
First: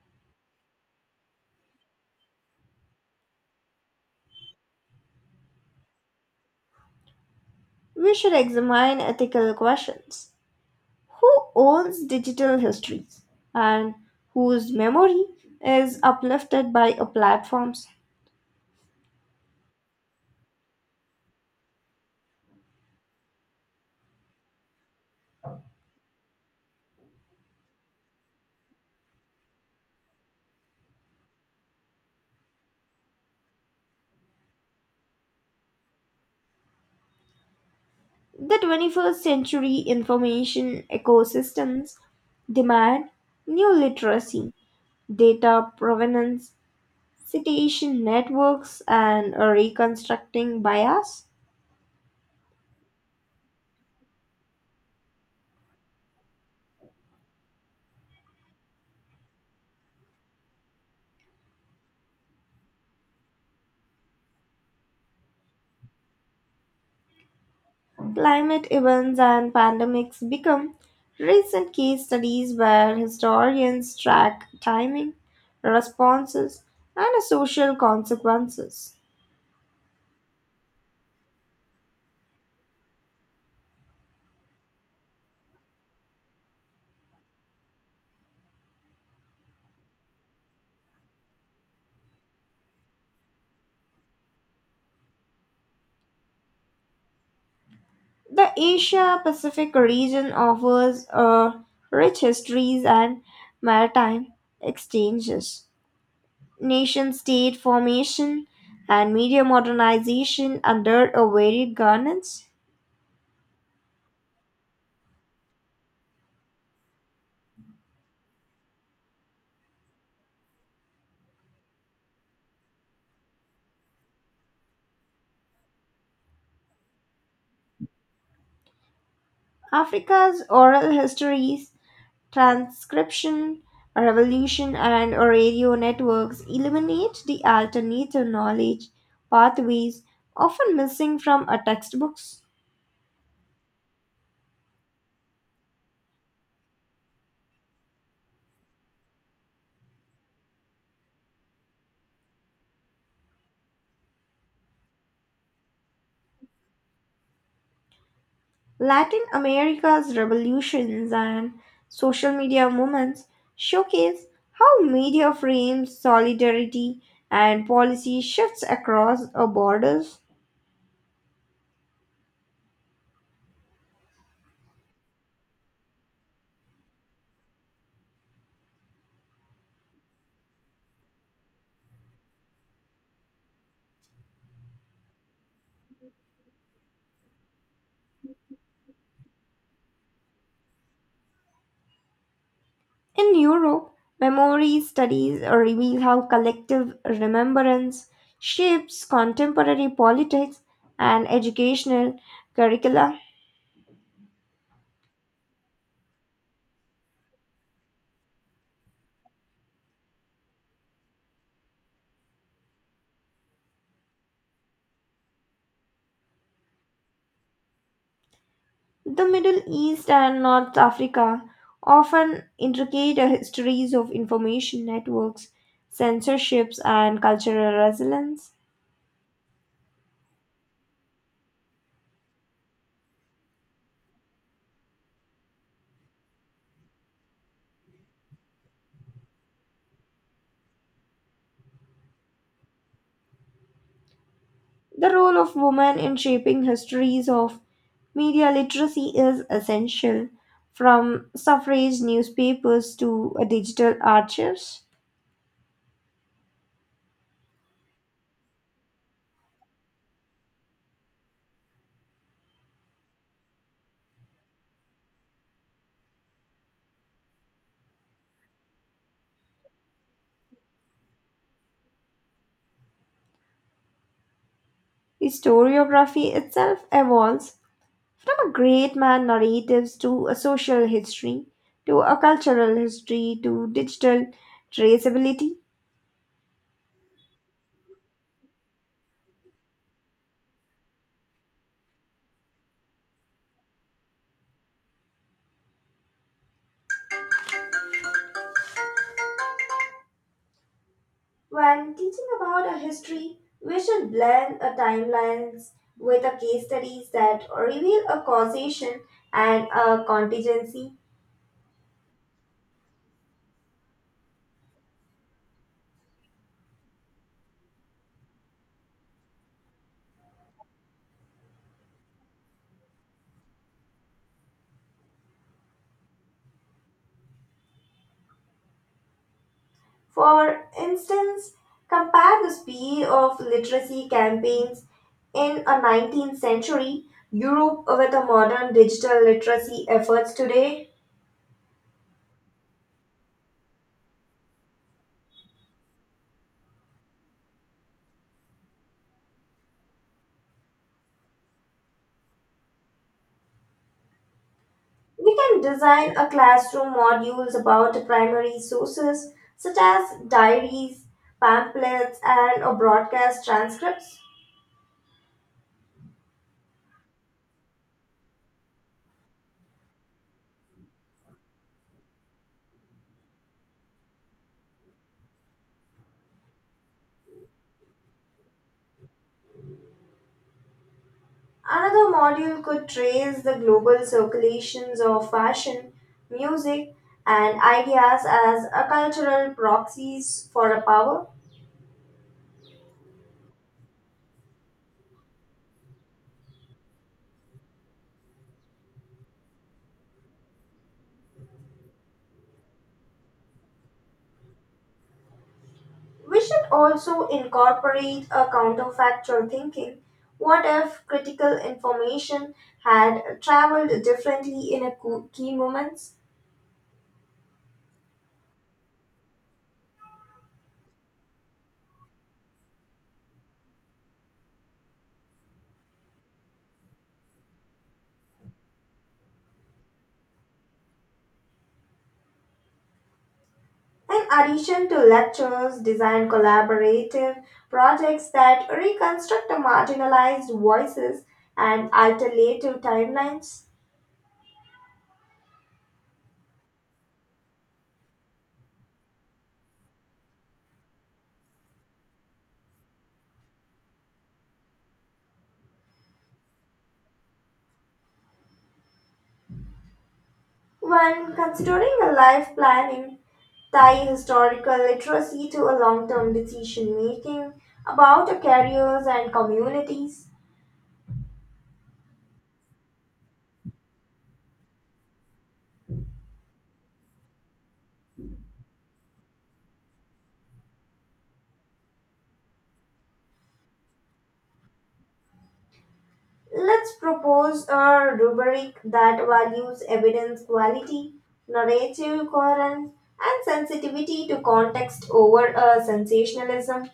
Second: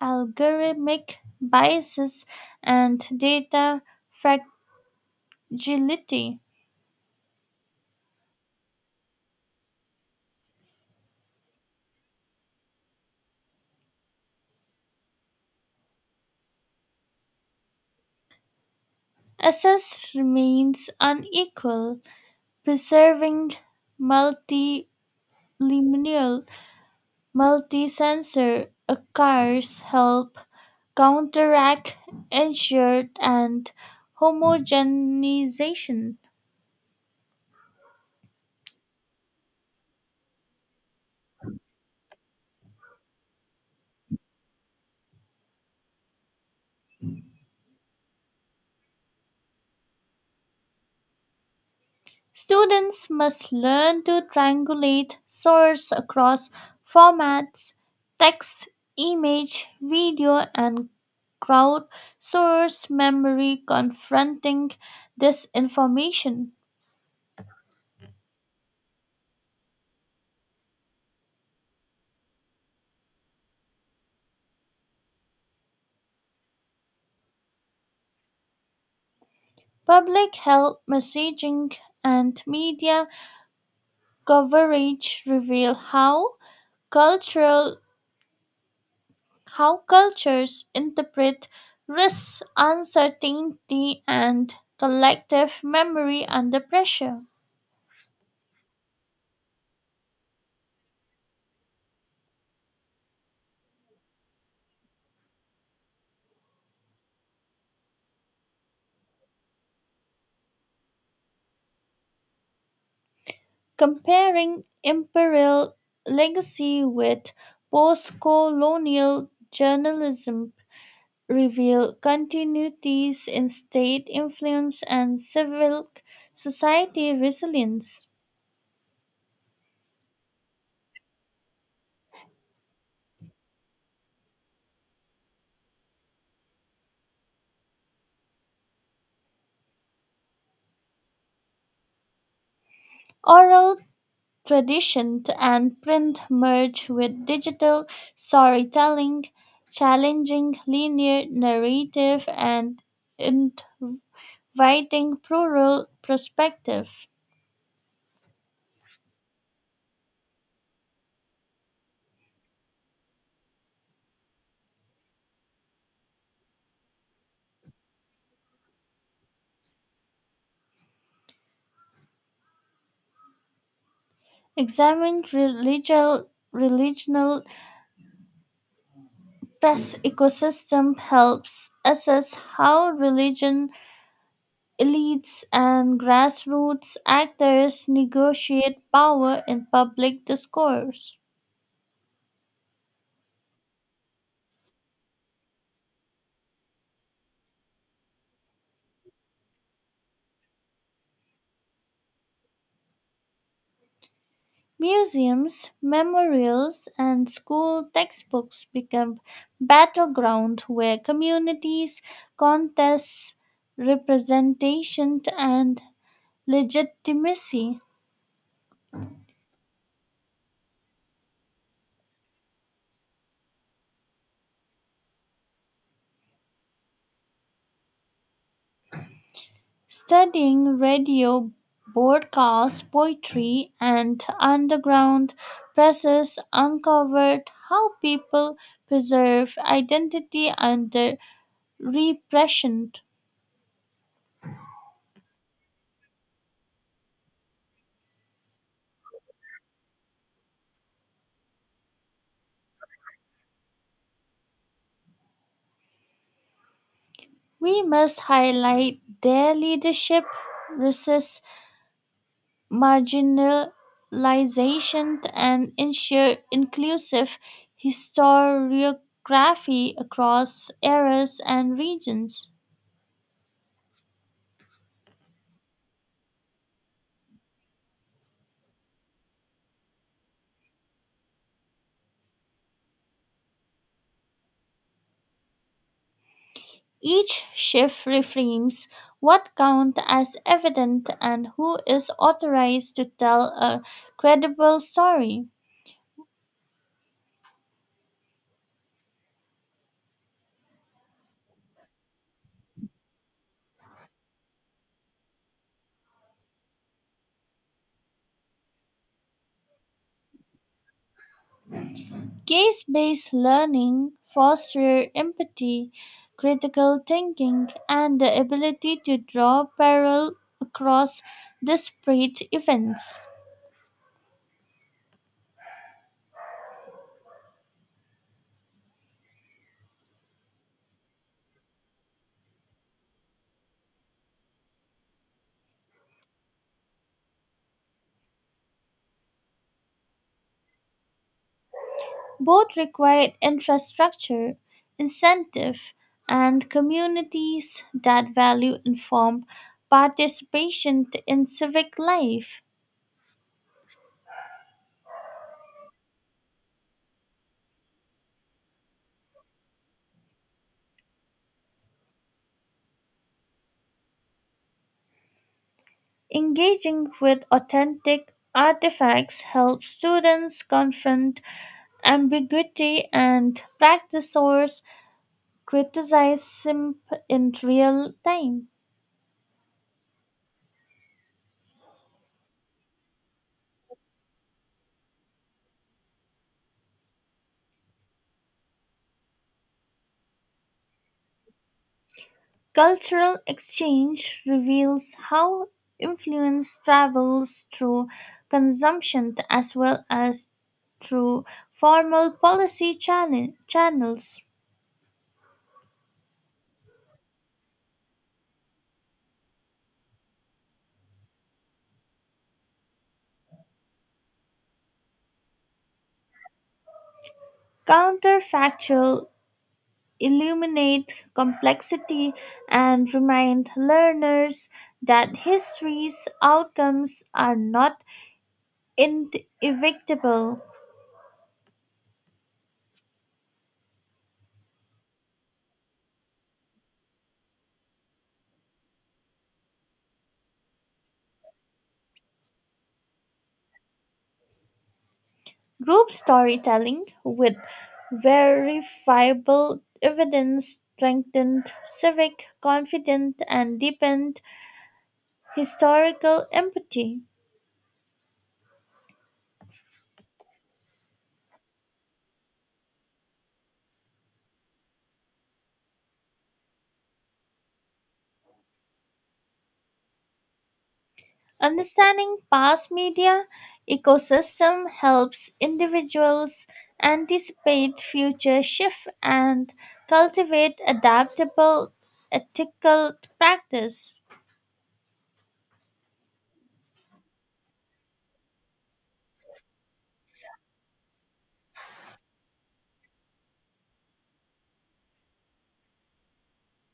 algorithmic biases and data fragility.
We should examine ethical questions. Who owns digital histories and whose memory is uplifted by a platforms.
Access remains unequal, preserving multilineal, multi-sensor accounts help counteract ensured and homogenization.
The 21st century information ecosystems demand new literacy, data provenance, citation networks, and a reconstructing bias.
Students must learn to triangulate source across formats, text, image, video, and crowd source memory confronting disinformation.
Climate events and pandemics become recent case studies where historians track timing, responses, and social consequences.
Public health messaging and media coverage reveal cultural how cultures interpret risks, uncertainty, and collective memory under pressure.
The Asia Pacific region offers a rich histories and maritime exchanges. Nation state formation and media modernization under a varied governance.
Comparing imperial legacy with post colonial journalism reveal continuities in state influence and civil society resilience.
Africa's oral histories transcription revolution and radio networks eliminate the alternative knowledge pathways often missing from our textbooks.
Oral tradition and print merge with digital storytelling, challenging linear narrative and inviting plural perspective.
Latin America's revolutions and social media movements showcase how media frames solidarity and policy shifts across our borders.
Examining religious religional pest ecosystem helps assess how religion elites and grassroots actors negotiate power in public discourse.
In Europe, memory studies reveal how collective remembrance shapes contemporary politics and educational curricula.
Museums, memorials, and school textbooks become battleground where communities contest representation and legitimacy.
The Middle East and North Africa often intricate histories of information networks, censorships, and cultural resilience.
Studying radio broadcasts, poetry, and underground presses uncovered how people preserve identity under repression.
The role of women in shaping histories of media literacy is essential, from suffrage newspapers to digital archives.
We must highlight their leadership, resources, marginalization and ensure inclusive historiography across eras and regions.
Historiography itself evolves from a great man narratives to a social history, to a cultural history, to digital traceability.
Each shift reframes what counts as evident and who is authorized to tell a credible story.
When teaching about a history, we should blend a timelines with a case studies that reveal a causation and a contingency.
Case based learning fosters empathy, critical thinking, and the ability to draw parallel across disparate events.
For instance, compare the speed of literacy campaigns in a 19th century Europe with the modern digital literacy efforts today.
Both required infrastructure, incentive, and communities that value informed participation in civic life.
We can design a classroom modules about primary sources such as diaries, pamphlets, and broadcast transcripts.
Engaging with authentic artifacts helps students confront ambiguity and practice or criticize SIMP in real time.
Another module could trace the global circulations of fashion, music, and ideas as a cultural proxies for a power.
Cultural exchange reveals how influence travels through consumption as well as through formal policy channels.
We should also incorporate a counterfactual thinking. What if critical information had traveled differently in a key moments?
Counterfactual illuminate complexity and remind learners that history's outcomes are not inevitable.
In addition to lectures, design collaborative projects that reconstruct the marginalized voices and alternative timelines.
Group storytelling with verifiable evidence strengthened civic confidence and deepened historical empathy.
When considering a life planning, tie historical literacy to a long term decision making about our careers and communities.
Understanding past media ecosystem helps individuals anticipate future shifts and cultivate adaptable ethical practice.
Let's propose a rubric that values evidence quality, narrative coherence, and sensitivity to context over a sensationalism.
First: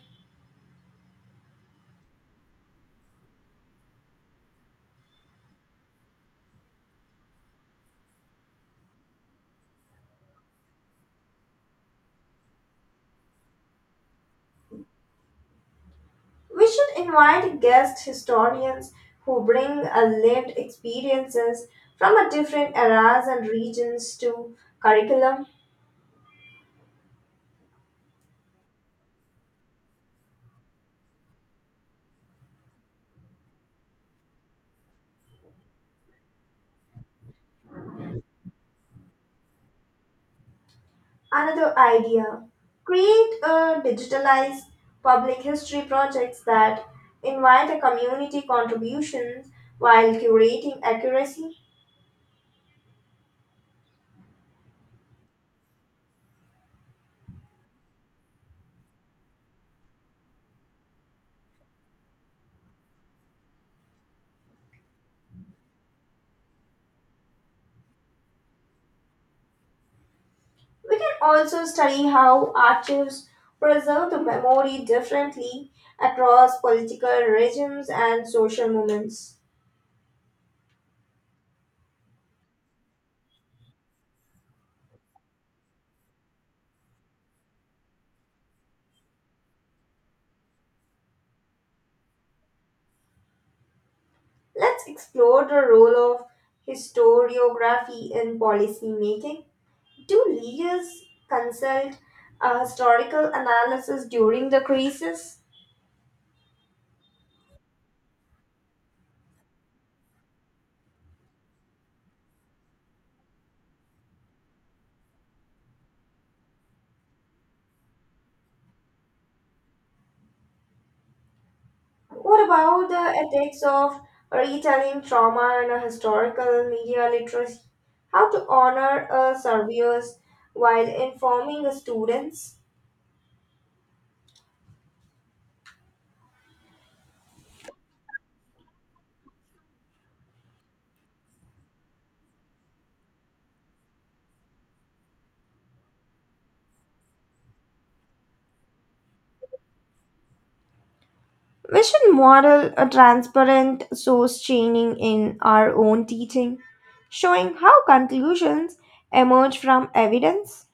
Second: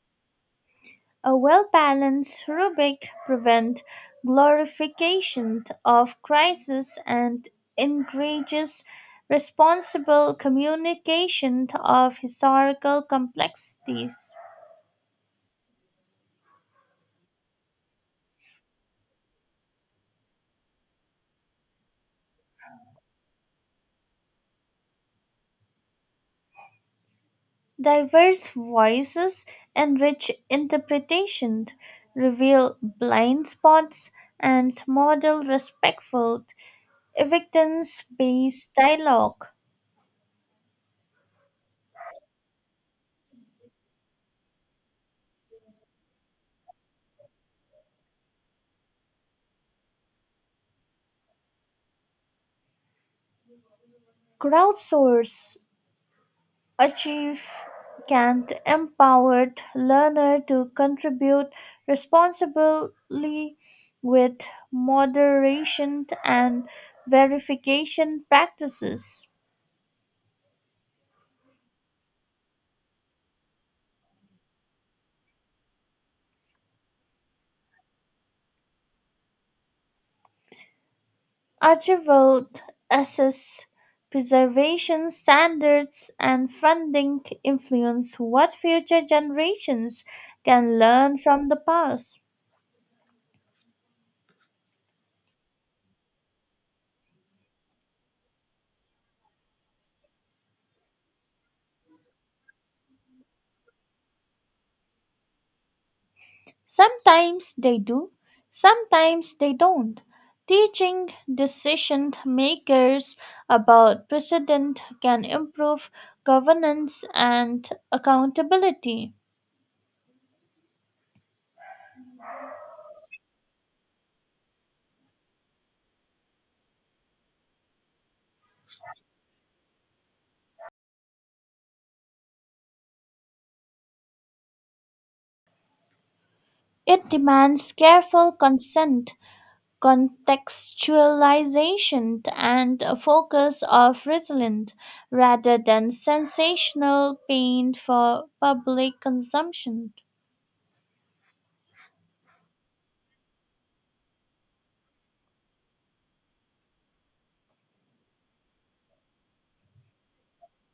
A well balanced rubric prevents glorification of crisis and encourages responsible communication of historical complexities.
We should invite guest historians who bring a lived experiences from a different eras and regions to curriculum.
Diverse voices and rich interpretation reveal blind spots and model respectful, evidence based dialogue.
Another idea, create a digitalized public history projects that invite a community contributions while curating accuracy.
Crowdsource achieve can empowered learner to contribute responsibly with moderation and verification practices.
We can also study how archives preserve the memory differently across political regimes and social movements.
Archibald assess preservation standards and funding influence what future generations can learn from the past.
Let's explore the role of historiography in policy making. Do leaders consult a historical analysis during the crisis?
Sometimes they do, sometimes they don't. Teaching decision makers about precedent can improve governance and accountability.
What about the ethics of retelling trauma in a historical media literacy? How to honor survivors while informing the students?
It demands careful consent, contextualization, and a focus of resilience rather than sensational pain for public consumption.
We should model a transparent source chaining in our own teaching, showing how conclusions emerge from evidence.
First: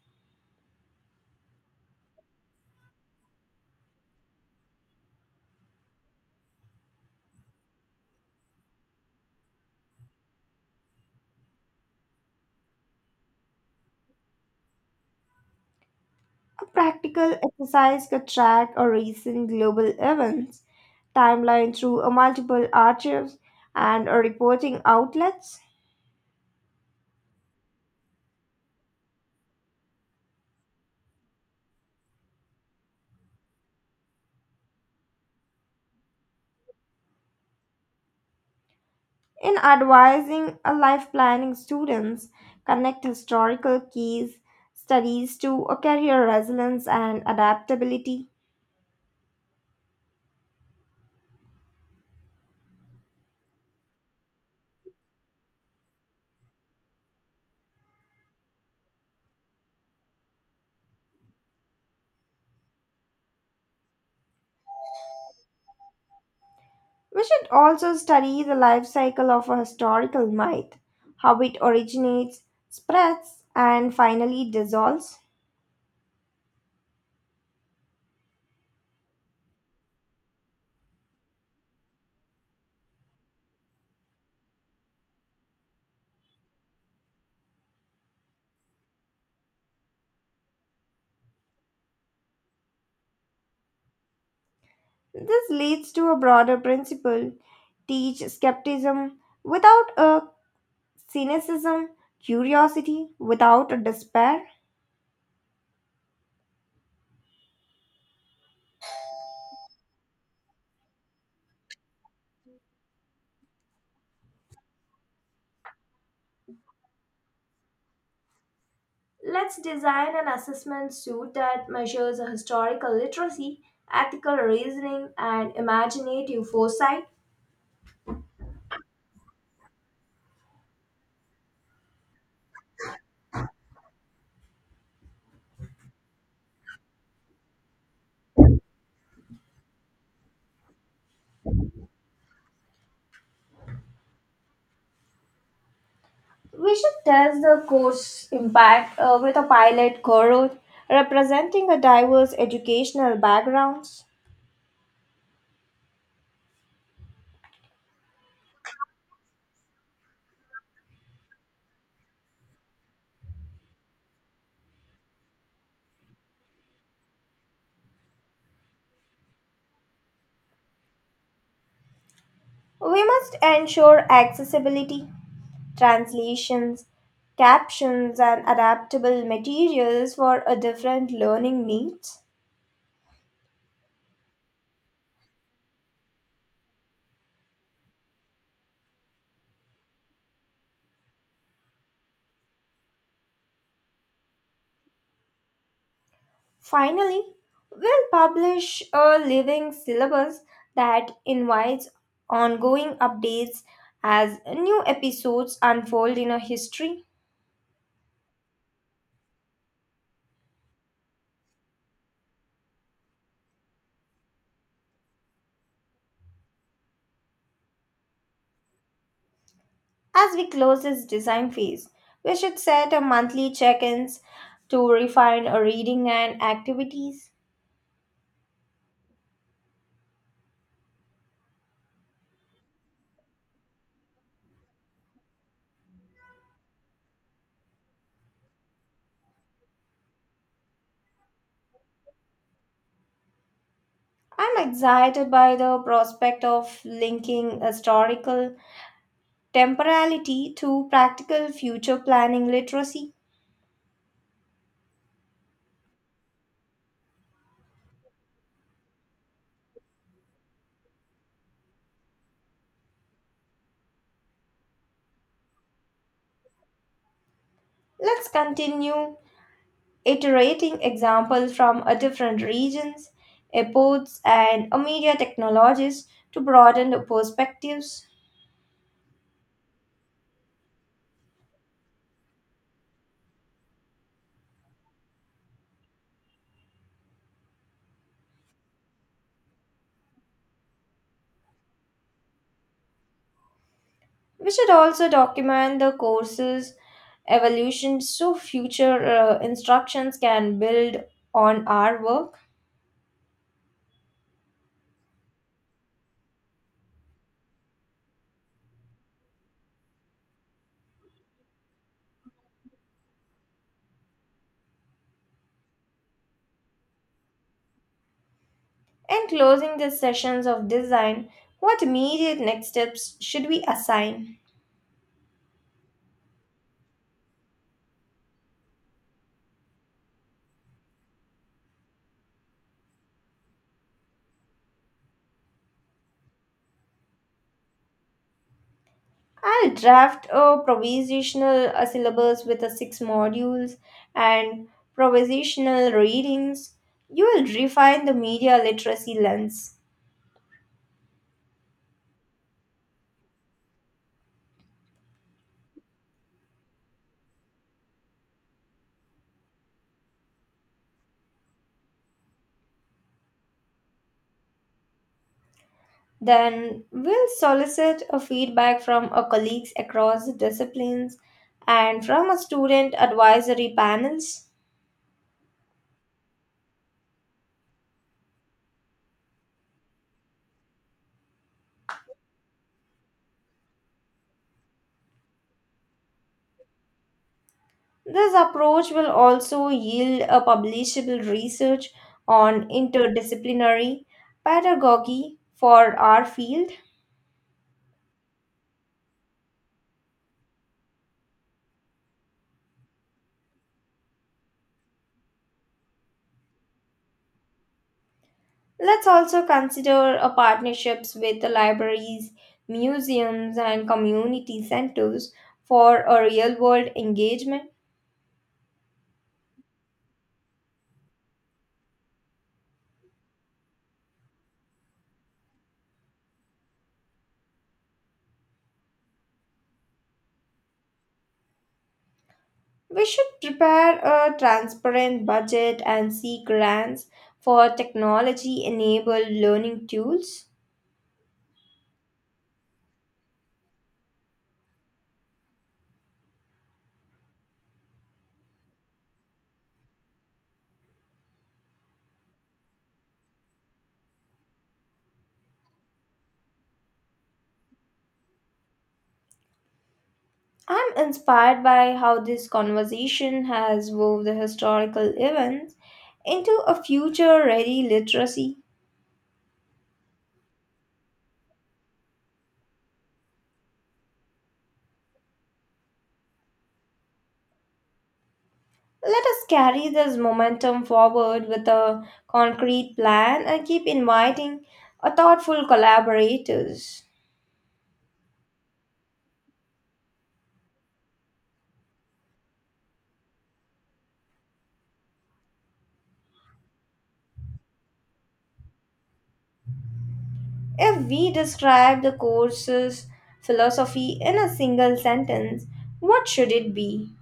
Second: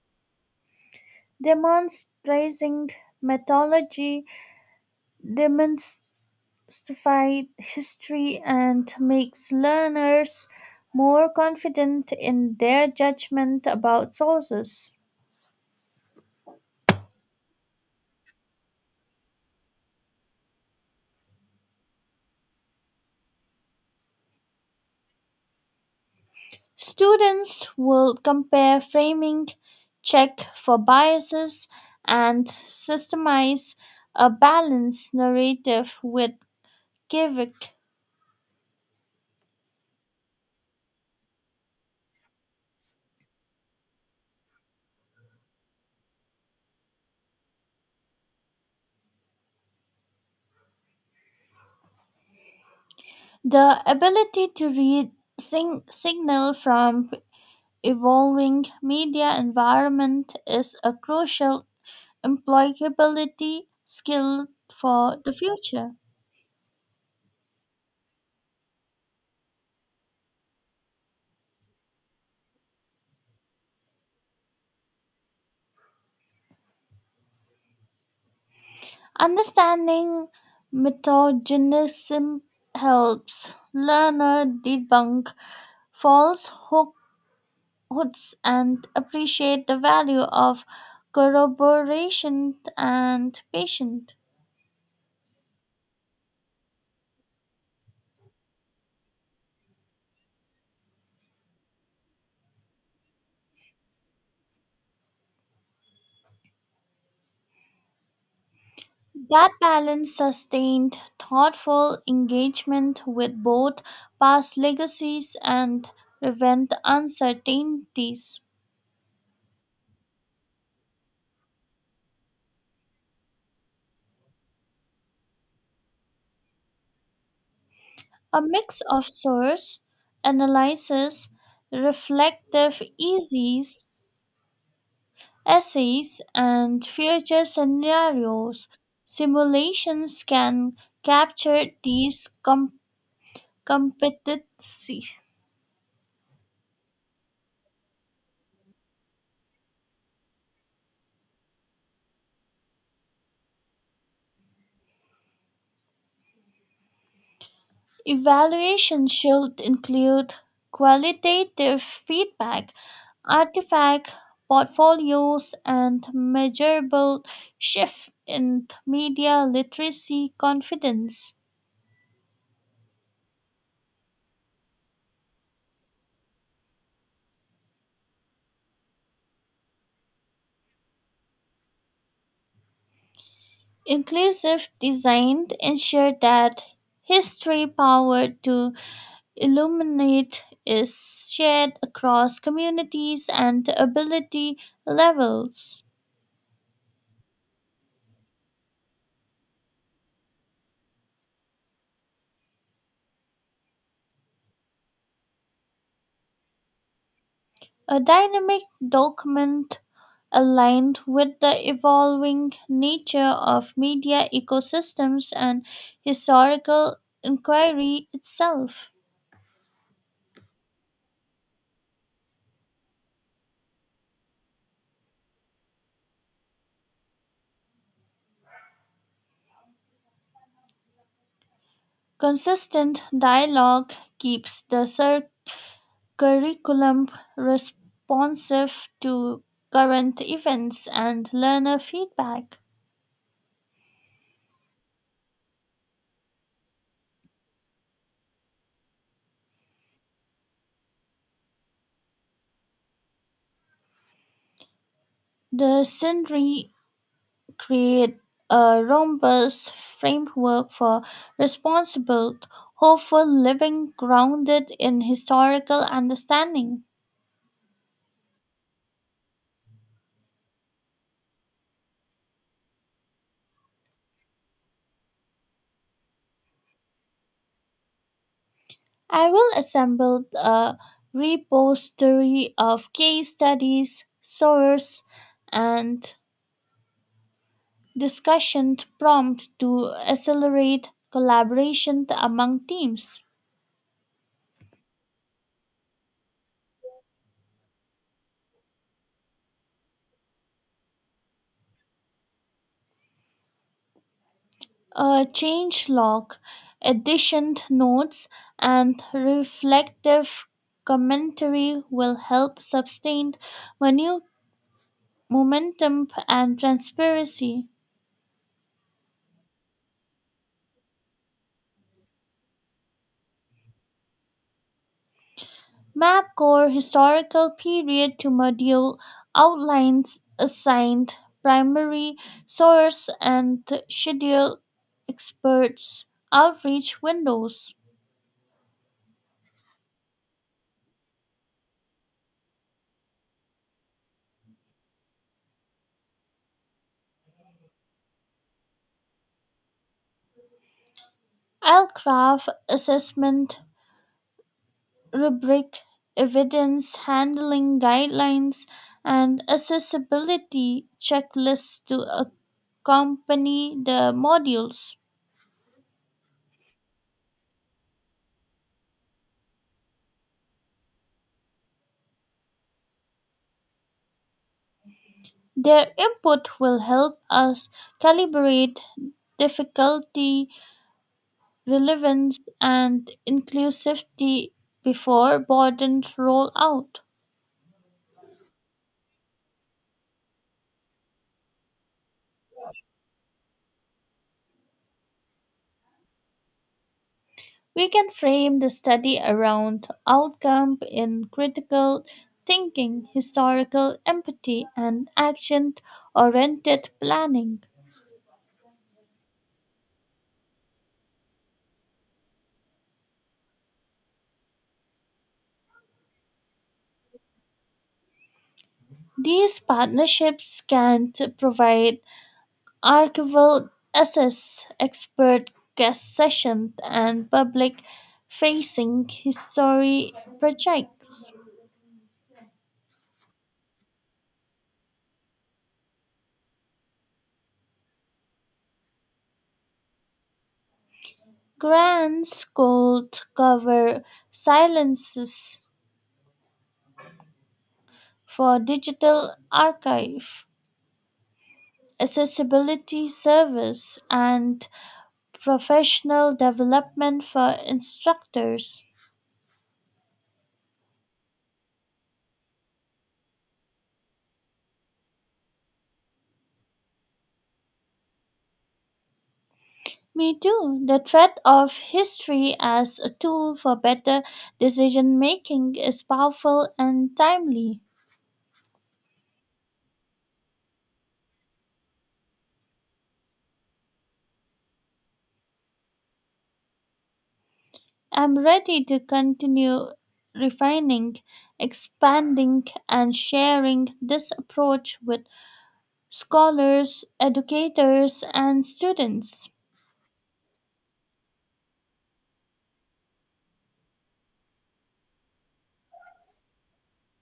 Demonstrating methodology demonstrates demystified history and makes learners more confident in their judgment about sources.
A practical exercise could track a recent global events timeline through a multiple archives and a reporting outlets.
Students will compare framing, check for biases, and systemize a balanced narrative with civic.
In advising a life planning, students connect historical case studies to a career resilience and adaptability.
The ability to read signal from evolving media environment is a crucial employability skill for the future.
We should also study the life cycle of a historical myth, how it originates, spreads, and finally dissolves.
Understanding metagenism helps learner debunk false hooks and appreciate the value of corroboration and patience.
This leads to a broader principle, teach skepticism without a cynicism, curiosity without a despair.
That balance sustained thoughtful engagement with both past legacies and prevent uncertainties.
Let's design an assessment suite that measures historical literacy, ethical reasoning, and imaginative foresight.
A mix of source analysis, reflective essays, essays and future scenarios simulations can capture these competency.
We should test the course impact with a pilot cohort representing a diverse educational backgrounds.
Evaluation should include qualitative feedback, artifact portfolios, and measurable shift in media literacy confidence.
We must ensure accessibility, translations, captions, and adaptable materials for a different learning needs.
Inclusive design ensured that history power to illuminate is shared across communities and ability levels.
Finally, we'll publish a living syllabus that invites ongoing updates as new episodes unfold in our history.
A dynamic document aligned with the evolving nature of media ecosystems and historical inquiry itself.
As we close this design phase, we should set a monthly check-ins to refine our reading and activities.
Consistent dialogue keeps the circle curriculum responsive to current events and learner feedback.
I'm excited by the prospect of linking historical temporality to practical future planning literacy.
The centenary create a robust framework for responsible, hopeful living grounded in historical understanding.
Let's continue iterating examples from a different regions, epochs, and a media technologies to broaden the perspectives.
I will assemble a repository of case studies, sources, and discussion prompt to accelerate collaboration among teams.
We should also document the courses evolution so future instructions can build on our work.
A change log, addition notes, and reflective commentary will help sustain menu- momentum and transparency.
In closing these sessions of design, what immediate next steps should we assign?
Map core historical period to module outlines assigned primary source and schedule experts outreach windows.
I'll draft a provisional syllabus with the six modules and provisional readings. You will refine the media literacy lens.
I'll craft assessment rubric, evidence handling guidelines, and accessibility checklists to accompany the modules.
Then we'll solicit a feedback from our colleagues across disciplines and from our student advisory panels.
Their input will help us calibrate difficulty, relevance, and inclusivity before burdens roll out.
This approach will also yield a publishable research on interdisciplinary pedagogy for our field.
We can frame the study around outcome in critical thinking, historical empathy, and action oriented planning.
Let's also consider a partnerships with the libraries, museums, and community centers for a real world engagement.
These partnerships provide archival access, expert guest sessions, and public facing history projects.
We should prepare a transparent budget and seek grants for technology enabled learning tools.
Grants could cover silences for digital archive accessibility service, and professional development for instructors.
I'm inspired by how this conversation has wove the historical events into a future ready literacy.
Me too. The threat of history as a tool for better decision making is powerful and timely.
Let us carry this momentum forward with a concrete plan and keep inviting a thoughtful collaborators.
I'm ready to continue refining, expanding, and sharing this approach with scholars, educators, and students.
If we describe the course's philosophy in a single sentence, what should it be?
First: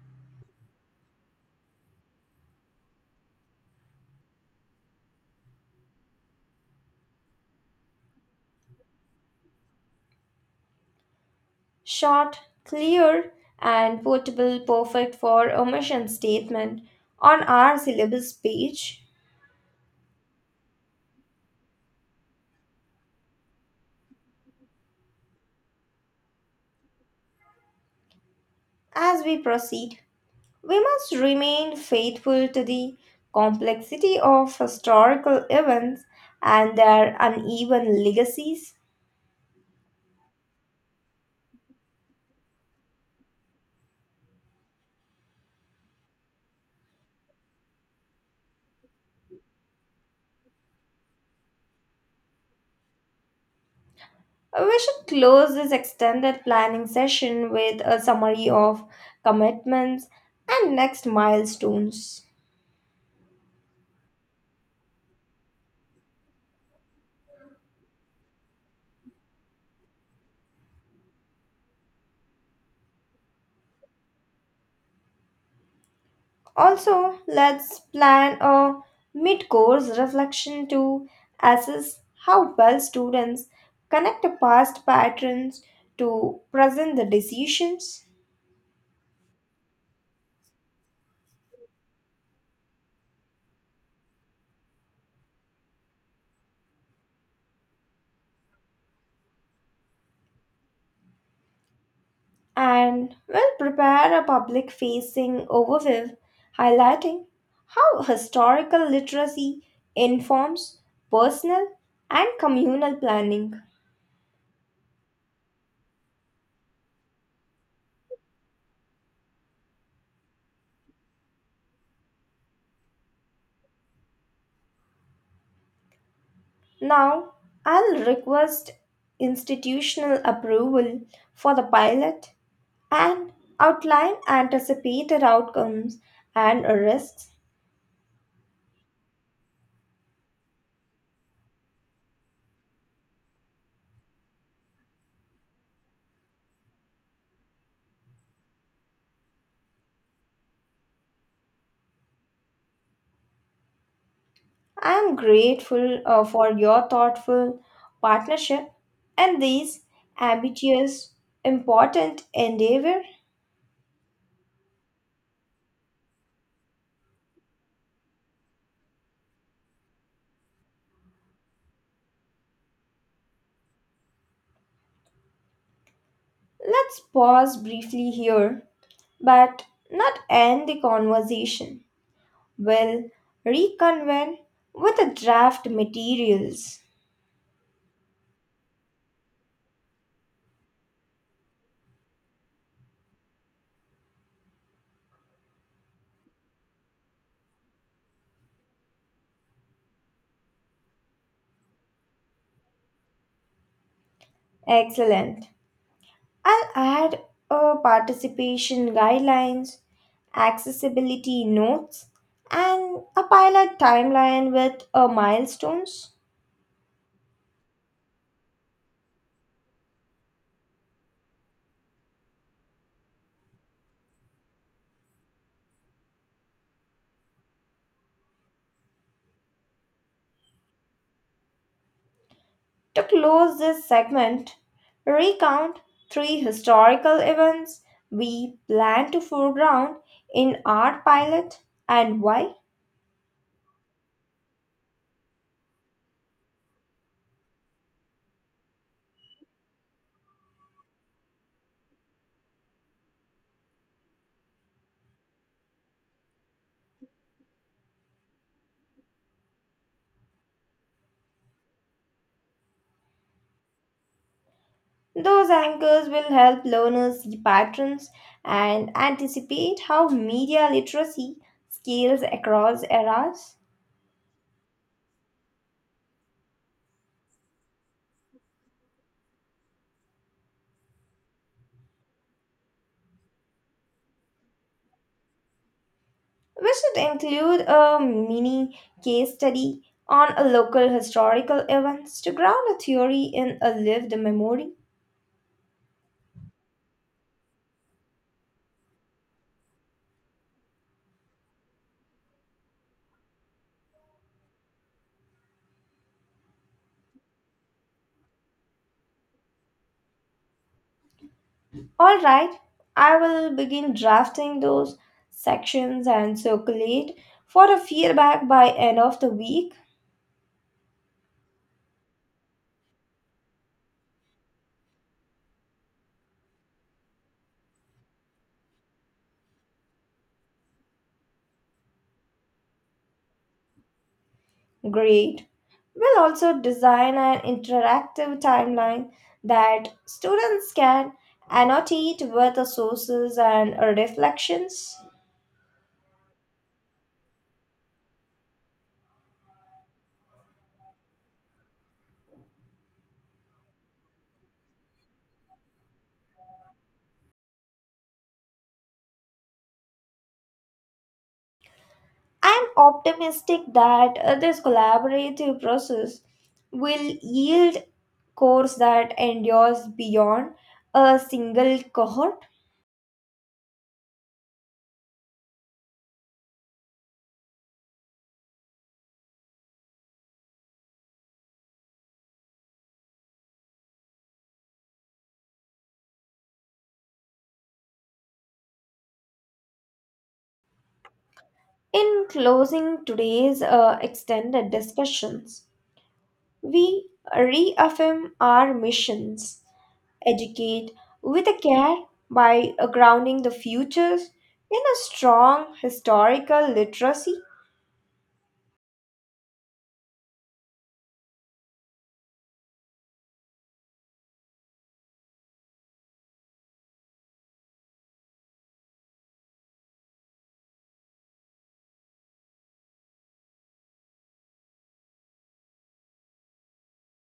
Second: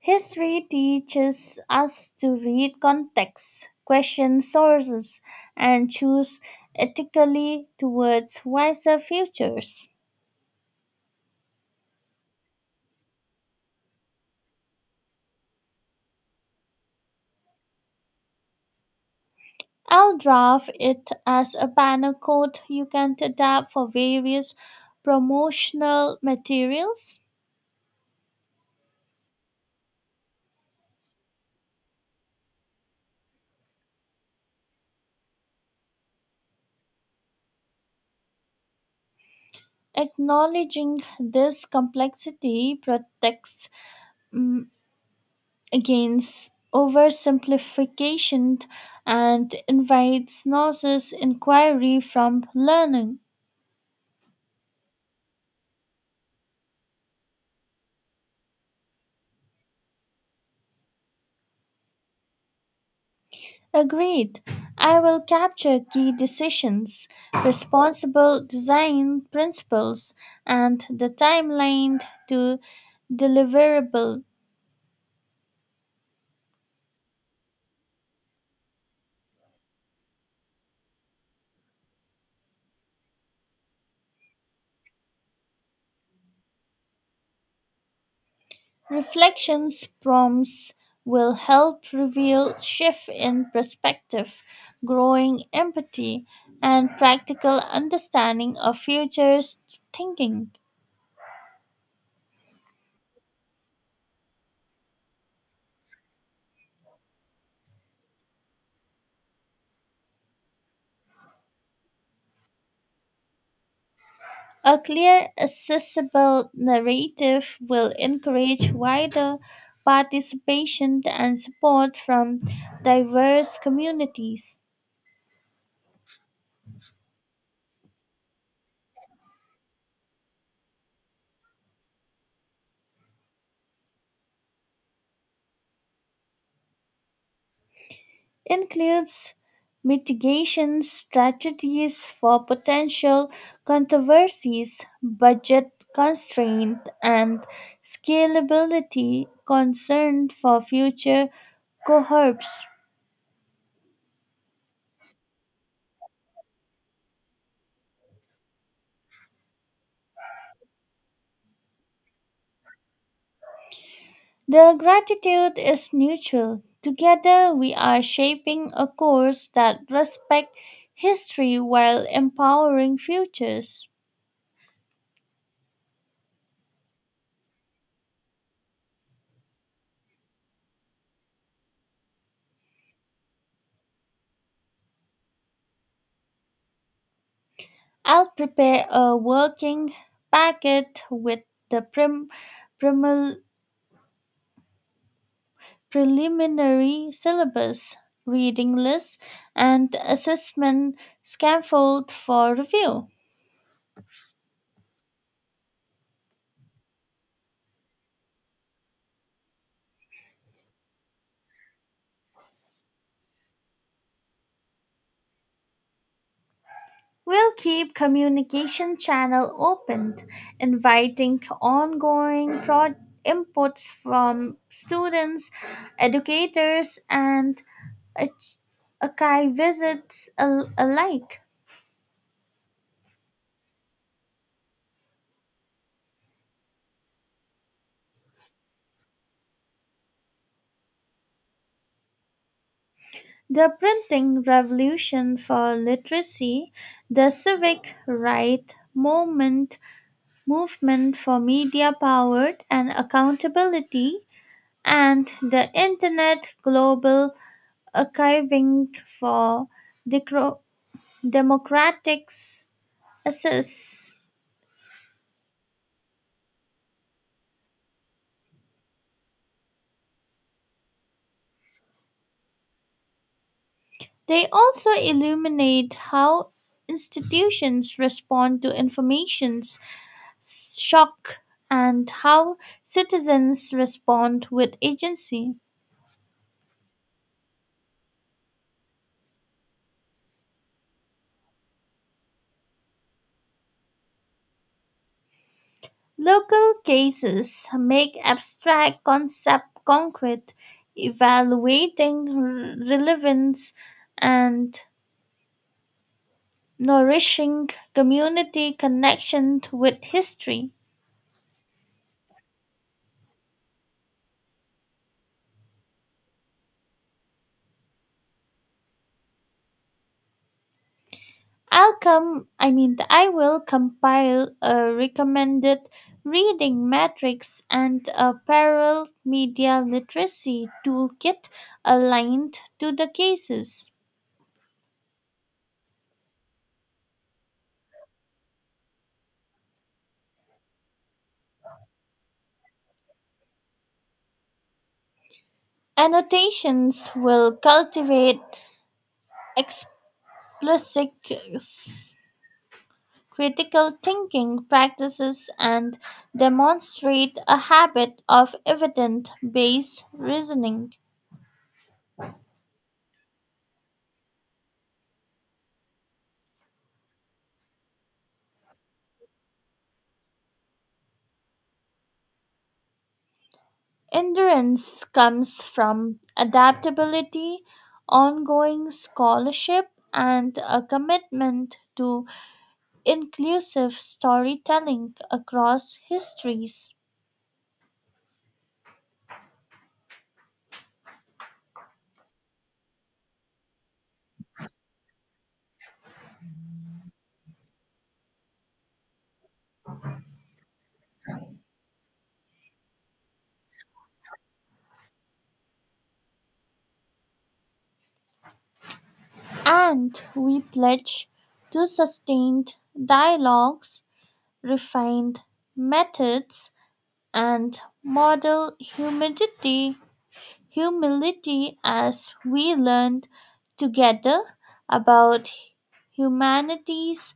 History teaches us to read context, question sources, and choose ethically towards wiser futures.
Short, clear, and portable, perfect for a mission statement on our syllabus page.
I'll draft it as a banner code you can adapt for various promotional materials.
As we proceed, we must remain faithful to the complexity of historical events and their uneven legacies.
Acknowledging this complexity protects mm, against oversimplification and invites nauseous inquiry from learning.
We should close this extended planning session with a summary of commitments and next milestones.
Agreed. I will capture key decisions, responsible design principles, and the timeline to deliverable.
Also, let's plan a mid course reflection to assess how well students connect the past patterns to present the decisions.
Reflections prompts will help reveal shift in perspective, growing empathy, and practical understanding of future thinking.
And will prepare a public facing overview highlighting how historical literacy informs personal and communal planning.
A clear, accessible narrative will encourage wider participation and support from diverse communities.
Now, I'll request institutional approval for the pilot and outline anticipated outcomes and risks.
Includes mitigation strategies for potential controversies, budget constraint, and scalability concern for future cohorts.
I am grateful for your thoughtful partnership and these ambitious, important endeavor.
The gratitude is mutual. Together, we are shaping a course that respects history while empowering futures.
Let's pause briefly here, but not end the conversation. We'll reconvene with the draft materials.
I'll prepare a working packet with the primel- preliminary syllabus, reading list, and assessment scaffold for review.
Excellent. I'll add participation guidelines, accessibility notes, and a pilot timeline with milestones.
We'll keep communication channel open, inviting ongoing inputs from students, educators, and arch- archive visits alike.
To close this segment, recount three historical events we plan to foreground in our pilot and why.
The printing revolution for literacy, the civic movement, movement for media powered and accountability, and the internet global archiving for decro- democratic access.
Those anchors will help learners see patterns and anticipate how media literacy scales across eras.
They also illuminate how institutions respond to information shock and how citizens respond with agency.
We should include a mini case study on a local historical events to ground a theory in a lived memory.
Local cases make abstract concept concrete, evaluating relevance and nourishing community connection with history.
All right, I will begin drafting those sections and circulate for a feedback by end of the week.
I'll come, I mean, I will compile a recommended reading matrix and a parallel media literacy toolkit aligned to the cases.
Great. We'll also design an interactive timeline that students can annotate with the sources and reflections.
Annotations will cultivate explicit critical thinking practices and demonstrate a habit of evidence based reasoning.
I'm optimistic that this collaborative process will yield course that endures beyond a single cohort.
Endurance comes from adaptability, ongoing scholarship, and a commitment to inclusive storytelling across histories.
In closing today's extended discussions, we reaffirm our missions educate with a care by grounding the futures in a strong historical literacy.
And we pledge to sustained dialogues, refined methods, and model humility as we learn together about humanity's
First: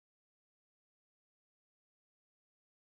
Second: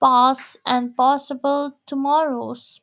past and possible tomorrows.